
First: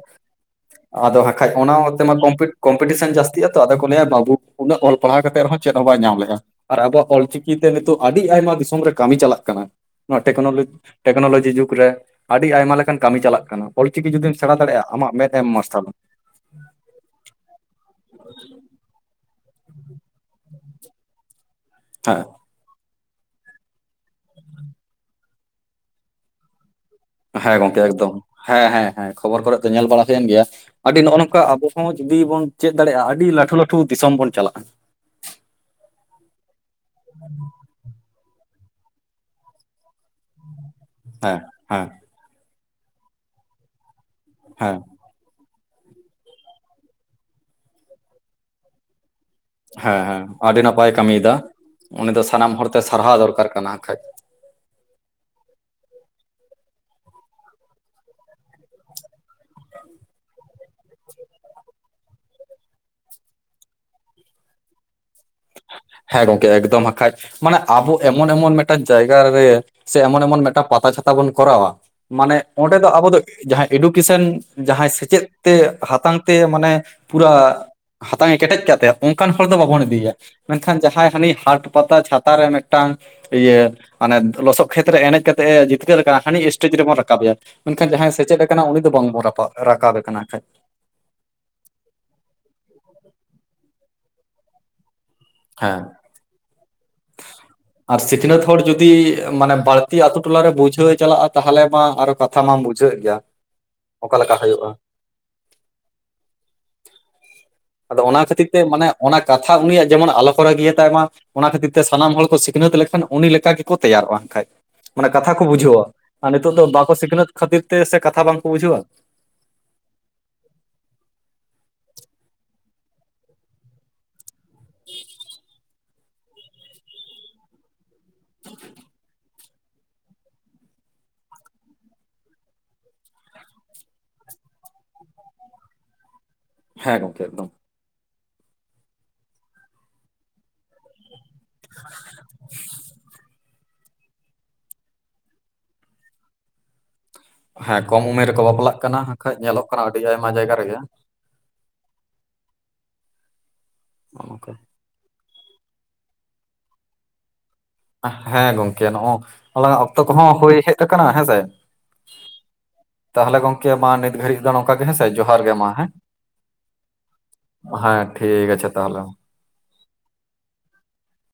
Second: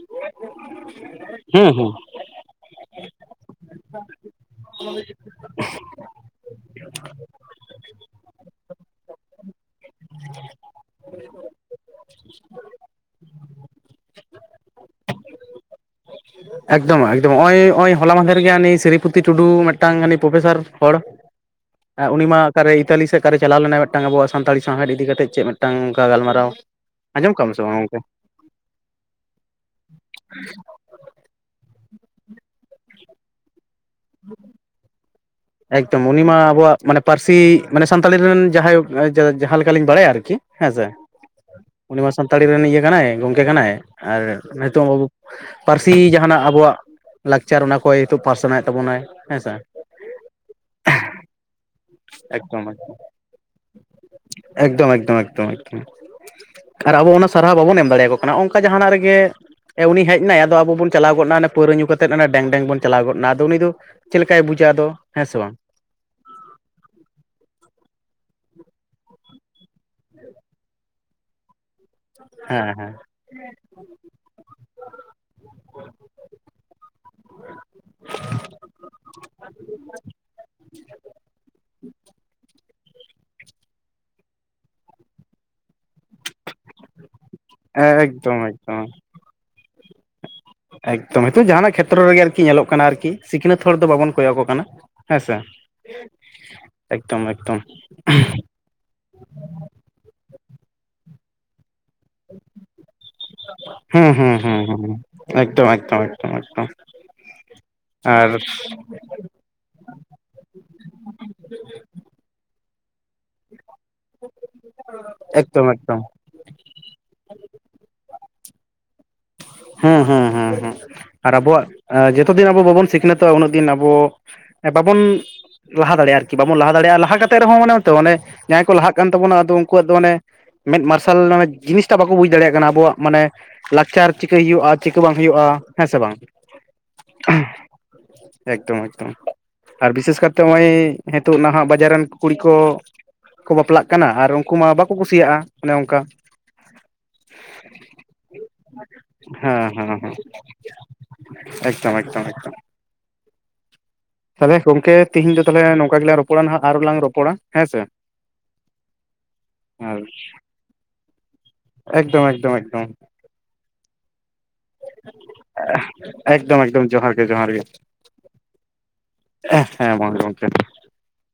ᱟᱫᱚ ᱦᱟᱸᱠᱷᱟᱡ ᱚᱱᱟ ᱦᱮᱸ ᱚᱛᱮᱢᱟ ᱠᱚᱢᱯᱞᱤᱴ ᱠᱚᱢᱯᱤᱴᱤᱥᱮᱱ ᱡᱥᱛᱤᱜᱼᱟ ᱛᱚ, ᱟᱫᱚ ᱠᱚ ᱞᱟᱹᱭᱟ ᱵᱟᱹᱵᱩ ᱩᱱᱟᱹᱜ ᱚᱞ ᱯᱟᱲᱦᱟᱣ ᱠᱟᱛᱮᱫ ᱨᱮᱦᱚᱸ ᱪᱮᱫ ᱦᱚᱸ ᱵᱟᱭ ᱧᱟᱢ ᱞᱮᱜᱼᱟ᱾ ᱟᱨ ᱟᱵᱚᱣᱟᱜ ᱚᱞᱪᱤᱠᱤᱛᱮ ᱱᱤᱛᱚᱜ ᱟᱹᱰᱤ ᱟᱭᱢᱟ ᱫᱤᱥᱚᱢ ᱨᱮ ᱠᱟᱹᱢᱤ ᱪᱟᱞᱟᱜ ᱠᱟᱱᱟ, ᱱᱚᱣᱟ ᱴᱮᱠᱱᱳᱞᱚ ᱞᱚᱡᱤ ᱴᱮᱠᱱᱳᱞᱳᱡᱤ ᱡᱩᱜᱽ ᱨᱮ ᱟᱹᱰᱤ ᱟᱭᱢᱟ ᱞᱮᱠᱟᱱ ᱠᱟᱹᱢᱤ ᱪᱟᱞᱟᱜ ᱠᱟᱱᱟ ᱚᱞ ᱪᱤᱠᱤ ᱡᱩᱚᱫᱫᱤᱢ ᱥᱮᱬᱟ ᱫᱟᱲᱮᱭᱟᱜᱼᱟ, ᱟᱢᱟᱜ ᱢᱮᱫ ᱮᱢ ᱢᱟᱨᱥᱟᱞᱟ᱾ ᱮᱠᱫᱚᱢ ᱮᱠᱫᱚᱢ ᱱᱚᱜ-ᱚᱭ, ᱱᱚᱜ-ᱚᱭ ᱦᱚᱞᱟ ᱢᱟᱦᱫᱮᱨ ᱜᱮᱭᱟ ᱥᱤᱨᱨᱤᱯᱚᱛᱤ ᱴᱩᱰᱩ, ᱢᱤᱫᱴᱟᱝᱤ ᱯᱨᱚᱯᱷᱮᱥᱟᱨ ᱦᱚᱲ [inaudible] ᱟᱨ ᱦᱮᱸ ᱩᱱᱤ ᱢᱟ ᱚᱠᱟᱨᱮ ᱤᱛᱟᱞᱤ ᱥᱮᱫ ᱚᱠᱮ ᱪᱟᱞᱟᱣ ᱞᱮᱱᱟ ᱢᱤᱫᱴᱟᱝ ᱟᱵᱚᱣᱟᱜ ᱥᱟᱱᱛᱟᱲ ᱥᱟᱶᱦᱮᱫ ᱤᱫᱤ ᱠᱟᱛᱮᱫ ᱪᱮᱫ ᱢᱤᱫᱴᱟᱝ ᱚᱱᱠᱟ ᱜᱟᱞᱢᱟᱨᱟᱣ ᱟᱸᱡᱚᱢ ᱠᱟᱜ ᱟᱢ ᱦᱮᱸ ᱥᱮ ᱵᱟᱝ ᱜᱚᱝᱠᱮ ᱮᱠᱫᱚᱢ, ᱦᱮᱸ ᱦᱮᱸ ᱦᱮᱸ ᱠᱷᱚᱵᱚᱨ ᱠᱚᱨᱮ ᱫᱚ ᱧᱮᱞ ᱵᱟᱲᱟ ᱦᱩᱭᱮᱱ ᱜᱮᱭᱟ, ᱟᱹᱰᱤ ᱱᱚᱜᱼᱚ ᱱᱚᱝᱠᱟ ᱟᱵᱚ ᱦᱚᱸ ᱡᱩᱫᱤ ᱵᱚᱱ ᱪᱮᱫ ᱫᱟᱲᱮᱭᱟᱜᱼᱟ ᱟᱹᱰᱤ ᱞᱟᱹᱴᱷᱩ ᱞᱟᱹᱴᱷᱩ ᱫᱤᱥᱚᱢ ᱵᱚᱱ ᱪᱟᱞᱟᱜᱼᱟ᱾ ᱮᱠᱫᱚᱢ ᱩᱱᱤ ᱢᱟ ᱟᱵᱚᱣᱟᱜ ᱢᱟᱱᱮ ᱯᱟᱹᱨᱥᱤ, ᱢᱟᱱᱮ ᱥᱟᱱᱛᱟᱲᱤ ᱨᱮᱱ ᱡᱟᱦᱟᱸᱭ ᱡᱟᱦᱟᱸ ᱞᱮᱠᱟᱞᱤᱧ ᱵᱟᱲᱟᱭᱟ ᱟᱨᱠᱤ, ᱦᱮᱸ ᱥᱮ ᱦᱮᱸ ᱦᱮᱸ ᱩᱱᱤ ᱢᱟ ᱥᱟᱱᱛᱟᱲᱤ ᱨᱮᱱ ᱤᱭᱟᱹ ᱠᱟᱱᱟᱭ ᱜᱚᱝᱠᱮ ᱠᱟᱱᱟᱭ ᱟᱨ ᱦᱮᱸ ᱱᱤᱛᱚᱜ ᱯᱟᱹᱨᱥᱤ ᱡᱟᱦᱟᱱᱟᱜ ᱟᱵᱚᱣᱟᱜ ᱞᱟᱠᱪᱟᱨ ᱚᱱᱟ ᱠᱚ ᱱᱤᱛᱳᱜ ᱯᱟᱥᱱᱟᱣᱮᱫ ᱛᱟᱵᱚᱱᱟᱭ ᱦᱮᱸᱥᱮ ᱦᱮᱸ ᱟᱹᱰᱤ ᱱᱟᱯᱟᱭ ᱠᱟᱹᱢᱤᱭᱫᱟ, ᱩᱱᱤ ᱫᱚ ᱥᱟᱱᱟᱢ ᱮᱠᱫᱚᱢ ᱦᱚᱲᱛᱮ ᱥᱟᱨᱦᱟᱣ ᱫᱚᱨᱠᱟᱨ ᱠᱟᱱᱟ ᱠᱷᱟᱡ᱾ ᱮᱠᱫᱚᱢ ᱮᱠᱫᱚᱢ ᱮᱠᱫᱚᱢ ᱮᱠᱫᱚᱢ ᱟᱨ ᱟᱵᱚ ᱚᱱᱟ ᱥᱟᱨᱦᱟᱣ ᱵᱟᱵᱚᱱ ᱮᱢ ᱫᱟᱲᱮᱠᱚ ᱠᱟᱱᱟ, ᱚᱱᱠᱟ ᱡᱟᱦᱟᱱᱟᱜ ᱨᱮᱜᱮ ᱩᱱᱤ ᱦᱮᱡ ᱮᱱᱟᱭ ᱟᱫᱚ ᱟᱵᱚᱚᱱ ᱪᱟᱞᱟᱣ ᱜᱚᱫᱱᱟ ᱚᱱᱟ ᱯᱟᱣᱨᱟᱹ ᱧᱩ ᱠᱟᱛᱮᱫ ᱚᱱᱟᱮ ᱰᱮᱝ-ᱰᱮᱝ ᱵᱚᱱ ᱪᱟᱞᱟ ᱜᱚᱫᱱᱟ᱾ ᱟᱫᱚ ᱩᱱᱤ ᱫᱚ ᱪᱮᱫ ᱞᱮᱠᱟᱭ ᱵᱩᱡᱟ ᱟᱫᱚ ᱦᱮᱸ ᱥᱮ ᱵᱟᱝ? ᱦᱮᱸ ᱜᱚᱝᱠᱮ ᱮᱠᱫᱚᱢ ᱦᱟᱠᱷᱟᱡ, ᱢᱟᱱᱮ ᱟᱵᱚ ᱮᱢᱚᱱ ᱮᱢᱚᱱ ᱢᱮᱫ ᱢᱮᱫᱴᱟᱝ ᱡᱟᱭᱜᱟ ᱨᱮ ᱥᱮ ᱮᱢᱚᱱ ᱮᱢᱚᱱ ᱢᱤᱫᱴᱟᱝ ᱯᱟᱛᱟ ᱪᱷᱟᱛᱟ ᱵᱚᱱ ᱠᱚᱨᱟᱣᱟ, ᱢᱟᱱᱮ ᱦᱮᱸ ᱚᱸᱰᱮ ᱫᱚ ᱦᱮᱸ ᱟᱵᱚ ᱫᱚ ᱡᱟᱦᱟᱸ ᱮᱰᱩᱠᱮᱥᱚᱱ ᱡᱟᱦᱟᱸᱭ ᱥᱮᱪᱮᱫ ᱛᱮ ᱦᱟᱛᱟᱝ ᱛᱮ ᱢᱟᱱᱮ ᱯᱩᱨᱟ ᱦᱟᱛᱟᱝ ᱮ ᱠᱮᱴᱮᱡ ᱠᱟᱜ ᱛᱟᱭᱟ ᱚᱱᱠᱟᱱ ᱦᱚᱲ ᱫᱚ ᱵᱟᱵᱚᱱ ᱤᱫᱮᱭᱟ᱾ ᱢᱮᱱᱠᱷᱟᱱ ᱡᱟᱦᱟᱸᱭ ᱦᱟᱹᱱᱤ ᱦᱟᱴ ᱯᱟᱛᱟ ᱪᱷᱟᱛᱟ ᱨᱮ ᱢᱤᱫᱴᱟᱝ ᱤᱭᱟᱹ ᱢᱟᱱᱮ ᱞᱚᱥᱚᱫ ᱠᱷᱮᱛᱨᱮ ᱮᱱᱮᱡ ᱠᱟᱛᱮᱜ ᱡᱤᱛᱠᱟᱹᱨ ᱠᱟᱱᱟ ᱦᱟᱹᱱᱤ ᱮᱥᱴᱮᱡ ᱨᱮᱵᱚᱱ ᱨᱟᱠᱟᱵᱮᱭᱟ᱾ ᱢᱮᱱᱠᱷᱟᱱ ᱡᱟᱦᱟᱸᱭ ᱮᱠᱫᱚᱢ ᱥᱮᱪᱮᱫ ᱟᱠᱟᱱᱟ ᱮᱠᱫᱚᱢ ᱩᱱᱤ ᱫᱚ ᱵᱟᱝᱵᱚᱱ ᱨᱟᱵ ᱨᱟᱠᱟᱵᱮ ᱠᱟᱱᱟ ᱮᱠᱷᱟᱡ᱾ ᱮᱠᱫᱚᱢ ᱦᱤᱛᱳᱜ ᱡᱟᱸᱦᱟᱱᱟᱜ ᱠᱷᱮᱛᱨᱚ ᱨᱮᱜᱮ ᱟᱨᱠᱤ ᱧᱮᱞᱚᱜ ᱠᱟᱱᱟ ᱟᱨᱠᱤ ᱥᱤᱠᱷᱱᱟᱹᱛ ᱦᱚᱲ ᱫᱚ ᱵᱟᱵᱚᱱ ᱠᱚᱭᱚᱜᱠᱚ ᱠᱟᱱᱟ ᱦᱮᱸ ᱥᱮ᱾ ᱦᱮᱸ ᱮᱠᱫᱚᱢ ᱮᱠᱫᱚᱢ᱾ ᱟᱨ ᱥᱤᱠᱷᱱᱟᱹᱛ ᱦᱚᱲ ᱡᱩᱫᱤ ᱢᱟᱱᱮ ᱵᱟᱹᱲᱛᱤ ᱟᱛᱳ ᱴᱚᱞᱟ ᱨᱮ ᱵᱩᱡᱷᱟᱹᱣ ᱪᱟᱞᱟᱜᱼᱟ ᱛᱟᱦᱚᱞᱮ ᱢᱟ ᱟᱨᱚ ᱠᱟᱛ ᱠᱟᱛᱷᱟ ᱢᱟᱢ ᱵᱩᱡᱷᱟᱹᱣ ᱜᱮᱭᱟ ᱦᱩᱸ ᱚᱠᱟ ᱦᱩᱸ ᱞᱮᱠᱟ ᱦᱩᱸ ᱦᱩᱭᱩᱜᱼᱟ᱾ ᱦᱩᱸ ᱮᱠᱫᱚᱢ ᱮᱠᱫᱚᱢ ᱮᱠᱫᱚᱢ ᱮᱠᱫᱚᱢ᱾ ᱟᱫᱚ ᱚᱱᱟ ᱟᱨ ᱠᱷᱟᱹᱛᱤᱨ ᱛᱮ ᱢᱟᱱᱮ ᱚᱱᱟ ᱠᱟ ᱠᱟᱛᱷᱟ ᱩᱱᱤᱭᱟᱜ ᱡᱮᱢᱚᱱ ᱟᱞᱚ ᱠᱚᱨᱮ ᱤᱭᱟᱹ ᱛᱟᱭ ᱢᱟ, ᱚᱱᱟ ᱠᱷᱟᱹᱛᱤᱨ ᱛᱮ ᱥᱟᱱᱟᱢ ᱦᱚᱲ ᱠᱚ ᱥᱤᱠᱷᱱᱟᱹᱛ ᱞᱮᱠᱷᱟᱱ ᱩᱱᱤ ᱞᱮᱠᱟ ᱜᱮᱠᱚ ᱛᱮᱭᱟᱨᱚᱜᱼᱟ ᱮᱠᱷᱟᱡ, ᱢᱟᱱᱮ ᱠᱟᱛᱷᱟ ᱠᱚ ᱮᱠᱫᱚᱢ ᱵᱩᱡᱷᱟᱹᱣᱟ᱾ ᱮᱠᱫᱚᱢ ᱟᱨ ᱱᱤᱛᱚᱜ ᱫᱚ ᱵᱟᱠᱚ ᱥᱤᱠᱷᱱᱟᱹᱛ ᱠᱷᱟᱹᱛᱤᱨ ᱛᱮ ᱥᱮ ᱠᱟᱛᱷᱟ ᱵᱟᱝᱠᱚ ᱵᱩᱡᱷᱟᱹᱣᱟ? ᱦᱩᱸ ᱦᱩᱸ ᱦᱩᱸ ᱟᱨ ᱟᱵᱚᱣᱟᱜ ᱡᱚᱛᱚ ᱫᱤᱱ ᱟᱵᱚ ᱵᱟᱵᱚᱱ ᱥᱤᱠᱷᱱᱟᱹᱛᱚᱜᱼᱟ, ᱩᱱᱟᱹᱜ ᱫᱤᱱ ᱟᱵᱚ ᱵᱟᱵᱚᱱ ᱞᱟᱦᱟ ᱫᱟᱲᱮᱭᱟᱜᱼᱟ ᱟᱨᱠᱤ ᱵᱟᱵᱚᱱ ᱞᱟᱦᱟ ᱫᱟᱲᱮᱭᱟᱜᱼᱟ ᱞᱟᱦᱟ ᱠᱟᱛᱮᱫ ᱨᱮᱦᱚᱸ ᱢᱟᱱᱮᱚ ᱚᱱᱮ ᱡᱟᱦᱟᱸᱭ ᱠᱚ ᱞᱟᱦᱟᱜ ᱠᱟᱱ ᱛᱟᱵᱚᱱᱟ ᱟᱫᱚ ᱩᱱᱠᱩᱣᱟᱜ ᱫᱚ ᱢᱟᱱᱮ ᱢᱮᱫ ᱢᱟᱨᱥᱟᱞᱟᱱ ᱡᱤᱱᱤᱥᱴᱟ ᱵᱟᱠᱚ ᱵᱩᱡ ᱫᱟᱲᱮᱭᱟᱜ ᱠᱟᱱᱟ ᱟᱵᱚᱣᱟᱜ ᱢᱟᱱᱮ ᱞᱟᱠᱪᱟᱨ ᱪᱤᱠᱟᱭ ᱦᱩᱭᱩᱜᱼᱟ ᱪᱤᱠᱟ ᱵᱟᱝ ᱦᱩᱭᱩᱜᱼᱟ, ᱦᱮᱸ ᱥᱮ ᱵᱟᱝ? ᱦᱮᱸ ᱜᱚᱝᱠᱮ ᱮᱠᱫᱚᱢ᱾ ᱮᱠᱫᱚᱢ ᱮᱠᱫᱚᱢ, ᱟᱨ ᱵᱤᱥᱮᱥ ᱠᱟᱨᱛᱮ ᱱᱚᱜᱼᱚᱭ ᱱᱤᱛᱳ ᱱᱟᱦᱟᱜ ᱵᱟᱡᱟᱨ ᱨᱮᱱ ᱠᱩᱲᱤ ᱠᱚ, ᱠᱚ ᱵᱟᱯᱞᱟᱜ ᱠᱟᱱᱟ ᱟᱨ ᱩᱱᱠᱩ ᱢᱟ ᱵᱟᱠᱚ ᱠᱩᱥᱤᱭᱟᱜᱼᱟ ᱚᱱᱮ ᱚᱱᱠᱟ᱾ ᱦᱮᱸ ᱠᱚᱢ ᱩᱢᱮᱨ ᱨᱮᱠᱚ ᱵᱟᱯᱞᱟᱜ ᱠᱟᱱᱟ ᱦᱠᱷᱟᱡ ᱧᱮᱞᱚᱜ ᱦᱮᱸ ᱠᱟᱱᱟ ᱦᱮᱸ ᱟᱹᱰᱤ ᱦᱮᱸ ᱟᱭᱢᱟ ᱡᱟᱭᱜᱟ ᱨᱮᱜᱮ᱾ ᱮᱠᱫᱚᱢ ᱮᱠᱫᱚᱢ ᱮᱠᱫᱚᱢ, ᱱᱚᱜᱼᱚᱝᱠᱟ᱾ ᱛᱟᱦᱚᱞᱮ ᱜᱚᱢᱠᱮ ᱛᱤᱦᱤᱧ ᱫᱚ ᱛᱟᱦᱚᱞ ᱱᱚᱝᱠᱟ ᱜᱮᱞᱟᱝ ᱨᱚᱯᱚᱲᱟ ᱱᱟᱦᱟᱜ, ᱟᱨᱚᱞᱟᱝ ᱨᱚᱯᱚᱲᱟ ᱦᱮᱸ ᱥᱮ᱾ ᱦᱮᱸ ᱜᱚᱝᱠᱮ ᱱᱚᱣᱟ ᱟᱞᱟᱝ-ᱟᱜ ᱟᱨ ᱚᱠᱛᱚ ᱠᱚᱦᱚᱸ ᱦᱩᱭ ᱦᱮᱡ ᱟᱠᱟᱱᱟ ᱦᱮᱸᱥᱮ᱾ ᱮᱠᱫᱚᱢ ᱮᱠᱫᱚᱢ ᱮᱠᱫᱚᱢ᱾ ᱛᱟᱦᱚᱞᱮ ᱜᱚᱝᱠᱮ ᱢᱟ ᱱᱤᱛ ᱜᱷᱟᱹᱲᱤᱡ ᱫᱚ ᱱᱚᱝᱠᱟ ᱜᱮ ᱦᱮᱸ ᱥᱮ, ᱡᱚᱦᱟᱨ ᱜᱮ ᱢᱟ ᱦᱮᱸ ᱮᱠᱫᱚᱢ ᱮᱠᱫᱚᱢ ᱡᱚᱦᱟᱨ ᱜᱮ ᱡᱚᱦᱟᱨ ᱜᱮ ᱦᱮᱸ᱾ ᱴᱷᱤᱠ ᱟᱪᱷᱮ ᱛᱟᱦᱚᱞᱮ [unintelligible] ᱦᱮᱸ ᱜᱚᱝᱠᱮ